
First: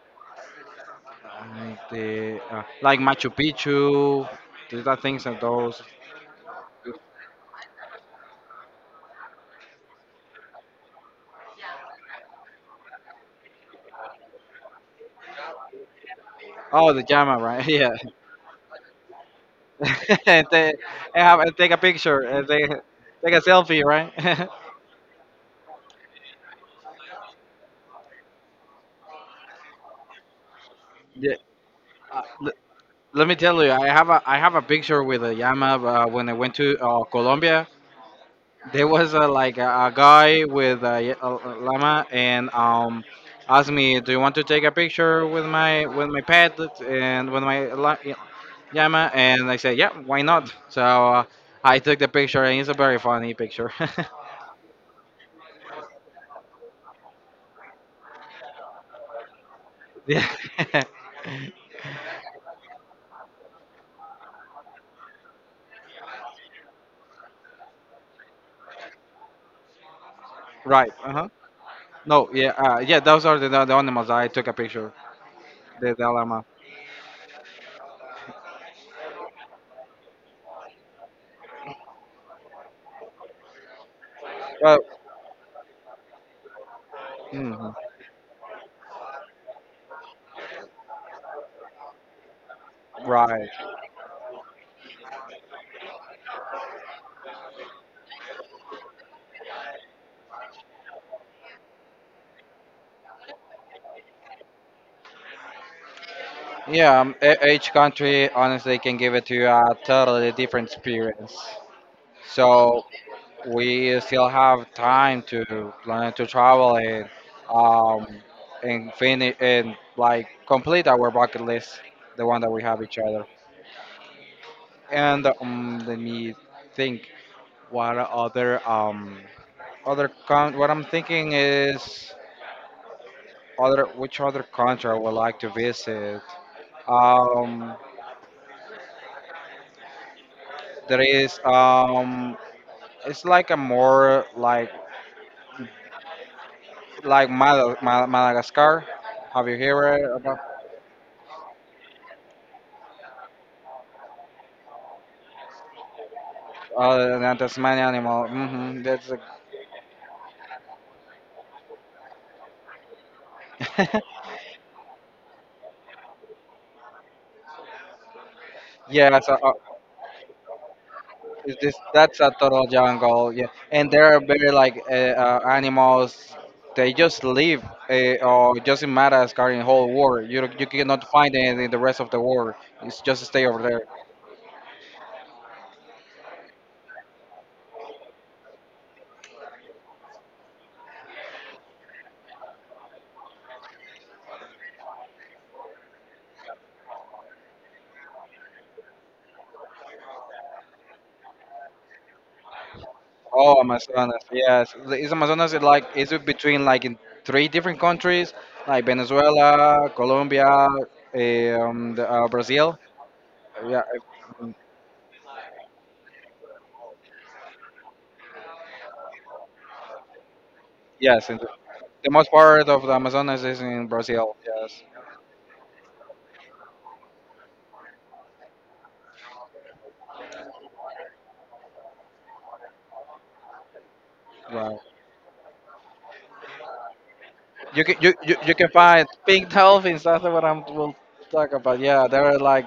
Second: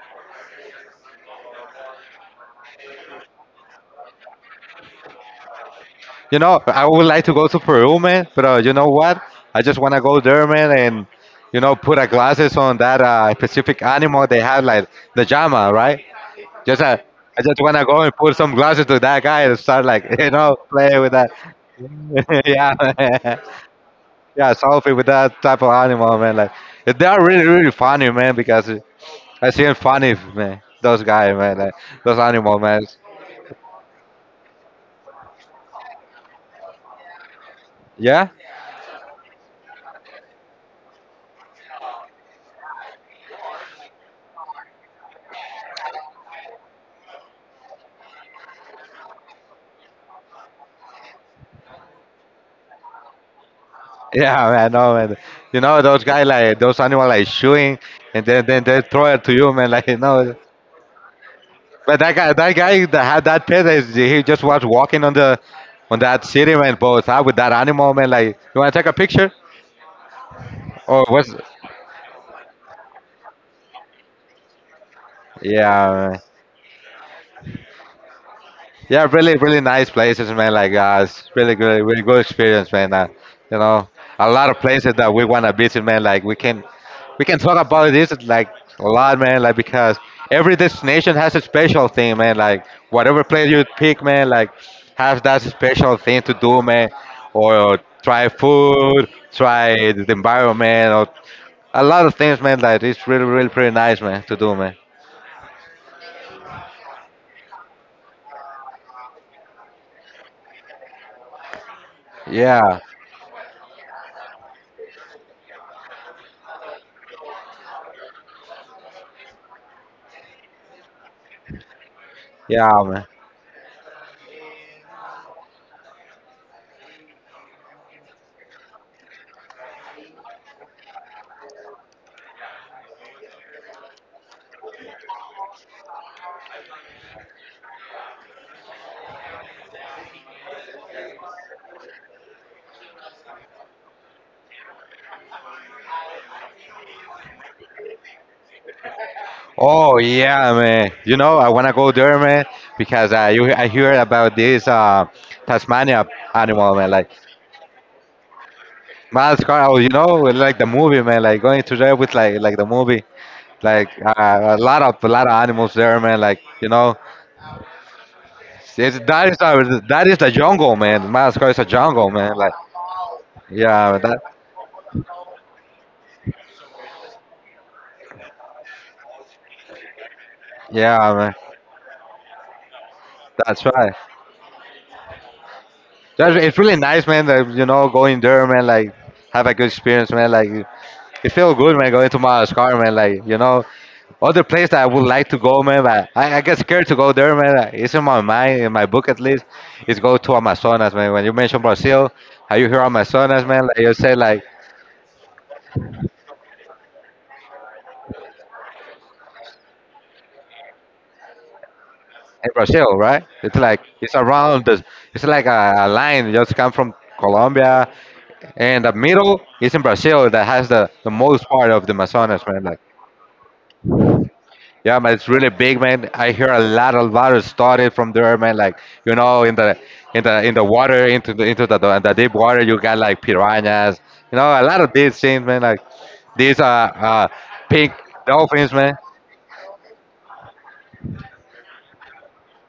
Speaker 1: Like the like Machu Picchu, these are things and those.
Speaker 2: You know, I would like to go to Peru, man. But you know what? I just want to go there, man, and put a glasses on that specific animal they have, like the llama, right? Just
Speaker 1: Oh, the llama,
Speaker 2: I just
Speaker 1: right?
Speaker 2: want to
Speaker 1: Yeah,
Speaker 2: go and put some glasses to that guy and start like
Speaker 1: and they,
Speaker 2: playing with
Speaker 1: and
Speaker 2: that.
Speaker 1: have and take a picture and they
Speaker 2: Yeah,
Speaker 1: take a
Speaker 2: man.
Speaker 1: selfie, right?
Speaker 2: Yeah, selfie with that type of animal, man. Like they are really, really funny, man, because that's even funny, man. Those
Speaker 1: Yeah.
Speaker 2: guys, man. Like, those animal, man.
Speaker 1: Let me tell you, I have a picture with a llama when I went to Colombia.
Speaker 2: Yeah,
Speaker 1: There was like a guy with a, a llama and asked me, "Do you want to take a picture with my pet and with my llama?" And I said, "Yeah, why not?" So I took the picture, and it's a very funny picture.
Speaker 2: yeah, man. No, man. You know those guys like those animal like shooing, and then they throw it to you, man. Like you
Speaker 1: Yeah.
Speaker 2: know. But that guy that had that pet, is he just was walking on the on that city, man. Both out with that animal, man. Like you want to take a picture
Speaker 1: Right.
Speaker 2: or
Speaker 1: Uh huh.
Speaker 2: what's?
Speaker 1: No. Yeah. Yeah. Those are the animals I took a picture. The
Speaker 2: Yeah,
Speaker 1: llama.
Speaker 2: yeah, really, really nice places, man. Like, it's really good, really good experience, man. You know, a lot of
Speaker 1: Well.
Speaker 2: places that we wanna visit, man. Like, we can talk
Speaker 1: Mhm.
Speaker 2: about this like a lot, man. Like, because every destination has a special thing, man. Like, whatever
Speaker 1: Right.
Speaker 2: place you pick, man, like, has that special thing to do, man. Or try food, try the environment, or a lot of things, man. Like, it's really, really, pretty nice, man, to do, man.
Speaker 1: Yeah, each country honestly can give it to you a totally different experience.
Speaker 2: Yeah,
Speaker 1: So we still have time to plan to travel um and finish and like complete our bucket list, the one that we have
Speaker 2: yeah,
Speaker 1: each
Speaker 2: man.
Speaker 1: other. And let me think. What other other con? What I'm thinking is other which other country I would like to visit. Um, there is it's like a more like Mal Mal Madagascar. Have you
Speaker 2: Oh
Speaker 1: heard about
Speaker 2: yeah, man. You know, I wanna go there, man, because I hear about this Tasmania animal, man. Like
Speaker 1: the Tasmanian animal? Hmm. That's
Speaker 2: Madagascar, you know, like the movie, man. Like going to there with like the movie, like
Speaker 1: a
Speaker 2: a lot of animals there, man. Like
Speaker 1: yeah. So
Speaker 2: that is the jungle, man. Madagascar
Speaker 1: it's
Speaker 2: is a
Speaker 1: this
Speaker 2: jungle,
Speaker 1: that's a
Speaker 2: man. Like
Speaker 1: total jungle. Yeah, and
Speaker 2: yeah,
Speaker 1: there are
Speaker 2: that
Speaker 1: very like animals. They just live or just in Madagascar in whole world. You cannot
Speaker 2: yeah,
Speaker 1: find
Speaker 2: man.
Speaker 1: it in the rest of the world. It's just stay over
Speaker 2: That's
Speaker 1: there.
Speaker 2: right. It's really nice, man. That, going there, man. Like, have a good experience, man. Like, it feel good, man. Going to Madagascar, man. Like, other place that I would like to go, man. But I get scared to go there, man. Like, it's in my mind, in my book at least. Is go to Amazonas, man. When you mention Brazil, how you hear Amazonas,
Speaker 1: Oh,
Speaker 2: man? Like you say,
Speaker 1: Amazonas,
Speaker 2: like
Speaker 1: yes. Is Amazonas it like is it between like in three different countries, like Venezuela, Colombia, the,
Speaker 2: in
Speaker 1: Brazil?
Speaker 2: Brazil, right? It's
Speaker 1: Yeah,
Speaker 2: like it's
Speaker 1: uh,
Speaker 2: around. It's like a line. Just come from Colombia, and the middle is in Brazil. That has the
Speaker 1: yes. And
Speaker 2: most part of the
Speaker 1: the most
Speaker 2: Amazonas, man.
Speaker 1: part
Speaker 2: Like.
Speaker 1: of the Amazonas is in Brazil. Yes.
Speaker 2: Yeah, man, it's really big, man. I hear a lot of water started from there, man. Like you know, in the water, the deep water, you got like piranhas. You know, a lot
Speaker 1: Wow.
Speaker 2: of these things, man. Like these are
Speaker 1: You
Speaker 2: pink
Speaker 1: can you can
Speaker 2: dolphins, man.
Speaker 1: find pink dolphins. That's what I'm will talk about. Yeah, they're like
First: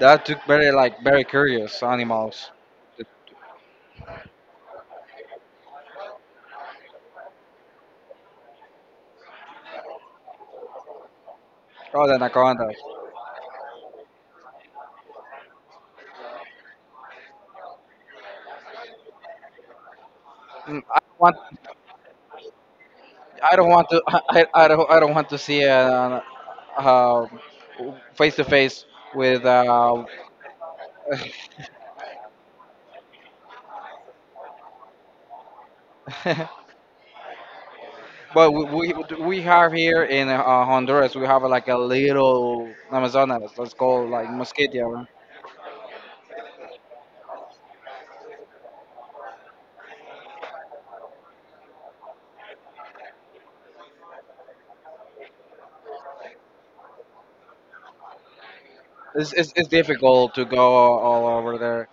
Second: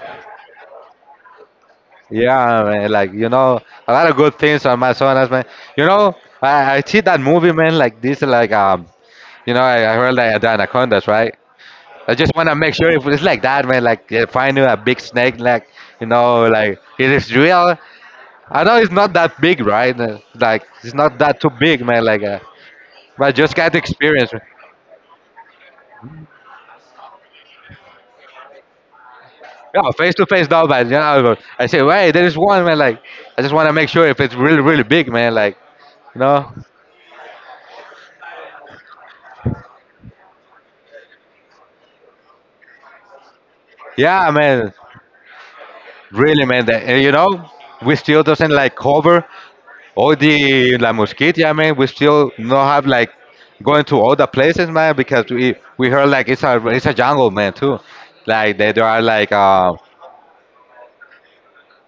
Speaker 1: that took very like very curious animals.
Speaker 2: Yeah, man. Like a lot of good things on Amazonas, man. You know, I see that movie, man. Like this, like you know, I heard like the anacondas, right?
Speaker 1: Oh, the
Speaker 2: I just want to make
Speaker 1: anacondas.
Speaker 2: sure if it's like that, man. Like, they find you a big snake, like, like, it is real. I know it's not that big, right? Like
Speaker 1: Mm,
Speaker 2: it's not that too big, man. Like, but I just
Speaker 1: I don't
Speaker 2: can't
Speaker 1: want to
Speaker 2: experience.
Speaker 1: I don't want to see an uh, face to face with.
Speaker 2: Yeah, face to face now, but I say, wait, there is one, man. Like, I just want to make sure if it's really, really big, man. Like, you know,
Speaker 1: But we have here in Honduras we have like a little Amazonas. Let's call like
Speaker 2: yeah, man,
Speaker 1: Mosquito.
Speaker 2: really, man. That, and, you know, we still doesn't like cover all the La Mosquitia, man. We still not have like going to all the places, man, because we heard like it's a jungle, man, too. Like that there are like
Speaker 1: It's difficult to go all over there.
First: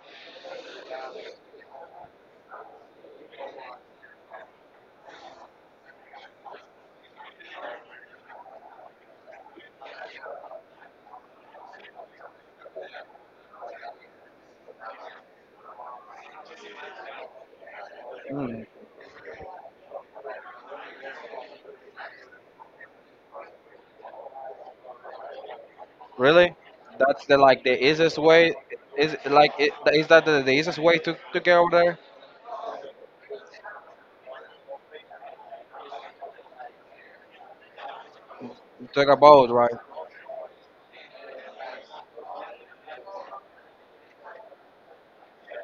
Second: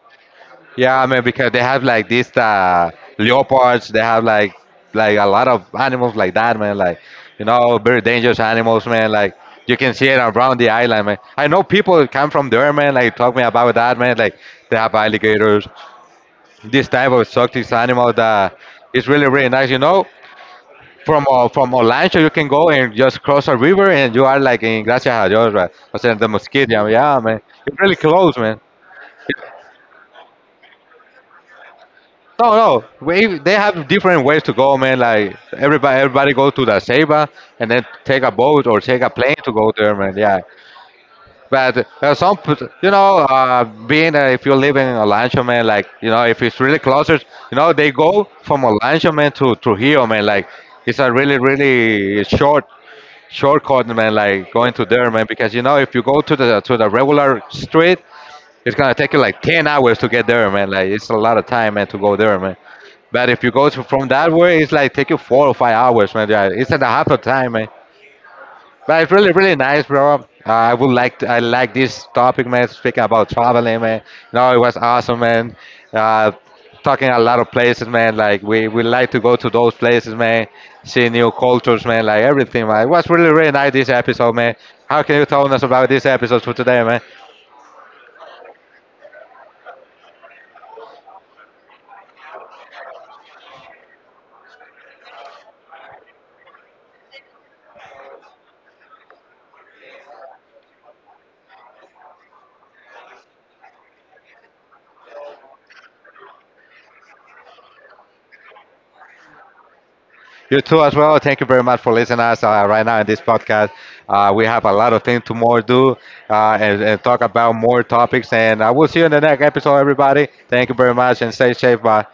Speaker 2: yeah, I mean because they have like these leopards, they have like a lot of animals like that, man. Like very dangerous animals, man. Like you can see it around the island, man. I know people that come from there, man. Like talk me about that, man. Like they have alligators, this type of exotic animal that
Speaker 1: Mm,
Speaker 2: is really really nice. You know, from Olancho you can go and just cross a river and you are like in Gracias a Dios, right? Or the
Speaker 1: really?
Speaker 2: mosquito, yeah,
Speaker 1: That's the
Speaker 2: man.
Speaker 1: like the
Speaker 2: It's really
Speaker 1: easiest
Speaker 2: close,
Speaker 1: way.
Speaker 2: man.
Speaker 1: Is like it, is that the easiest way to get over there?
Speaker 2: No, no. They have different ways to go, man. Like everybody go to the Ceiba and then take a boat or take
Speaker 1: Take
Speaker 2: a
Speaker 1: a
Speaker 2: plane
Speaker 1: boat,
Speaker 2: to
Speaker 1: right?
Speaker 2: go there, man. Yeah. But you know, being if you live in Olancho, man, like you know, if it's really closer, you know, they go from Olancho, man, to Trujillo, man. Like it's a really, really short shortcut, man, like going to there, man, because you know if you go to the regular street, it's gonna take you like 10 hours to get there, man. Like it's a lot of time, man, to go there, man. But if you from that way, it's like take you 4 or 5 hours, man. Yeah, it's in a half a time, man. But it's really, really nice, bro. I like this topic, man. Speak about traveling, man. No, it was awesome, man. Uh, Talking a lot of places, man. Like we like to go to those places, man. See new cultures, man. Like everything, man. It was really, really nice this episode, man. How can you tell us about this episode for today, man? You too as well. Thank you very much for listening us right now in this podcast. We have a lot of things to more do and talk about more topics. And I will see you in the next episode, everybody. Thank you very much and stay safe. Bye.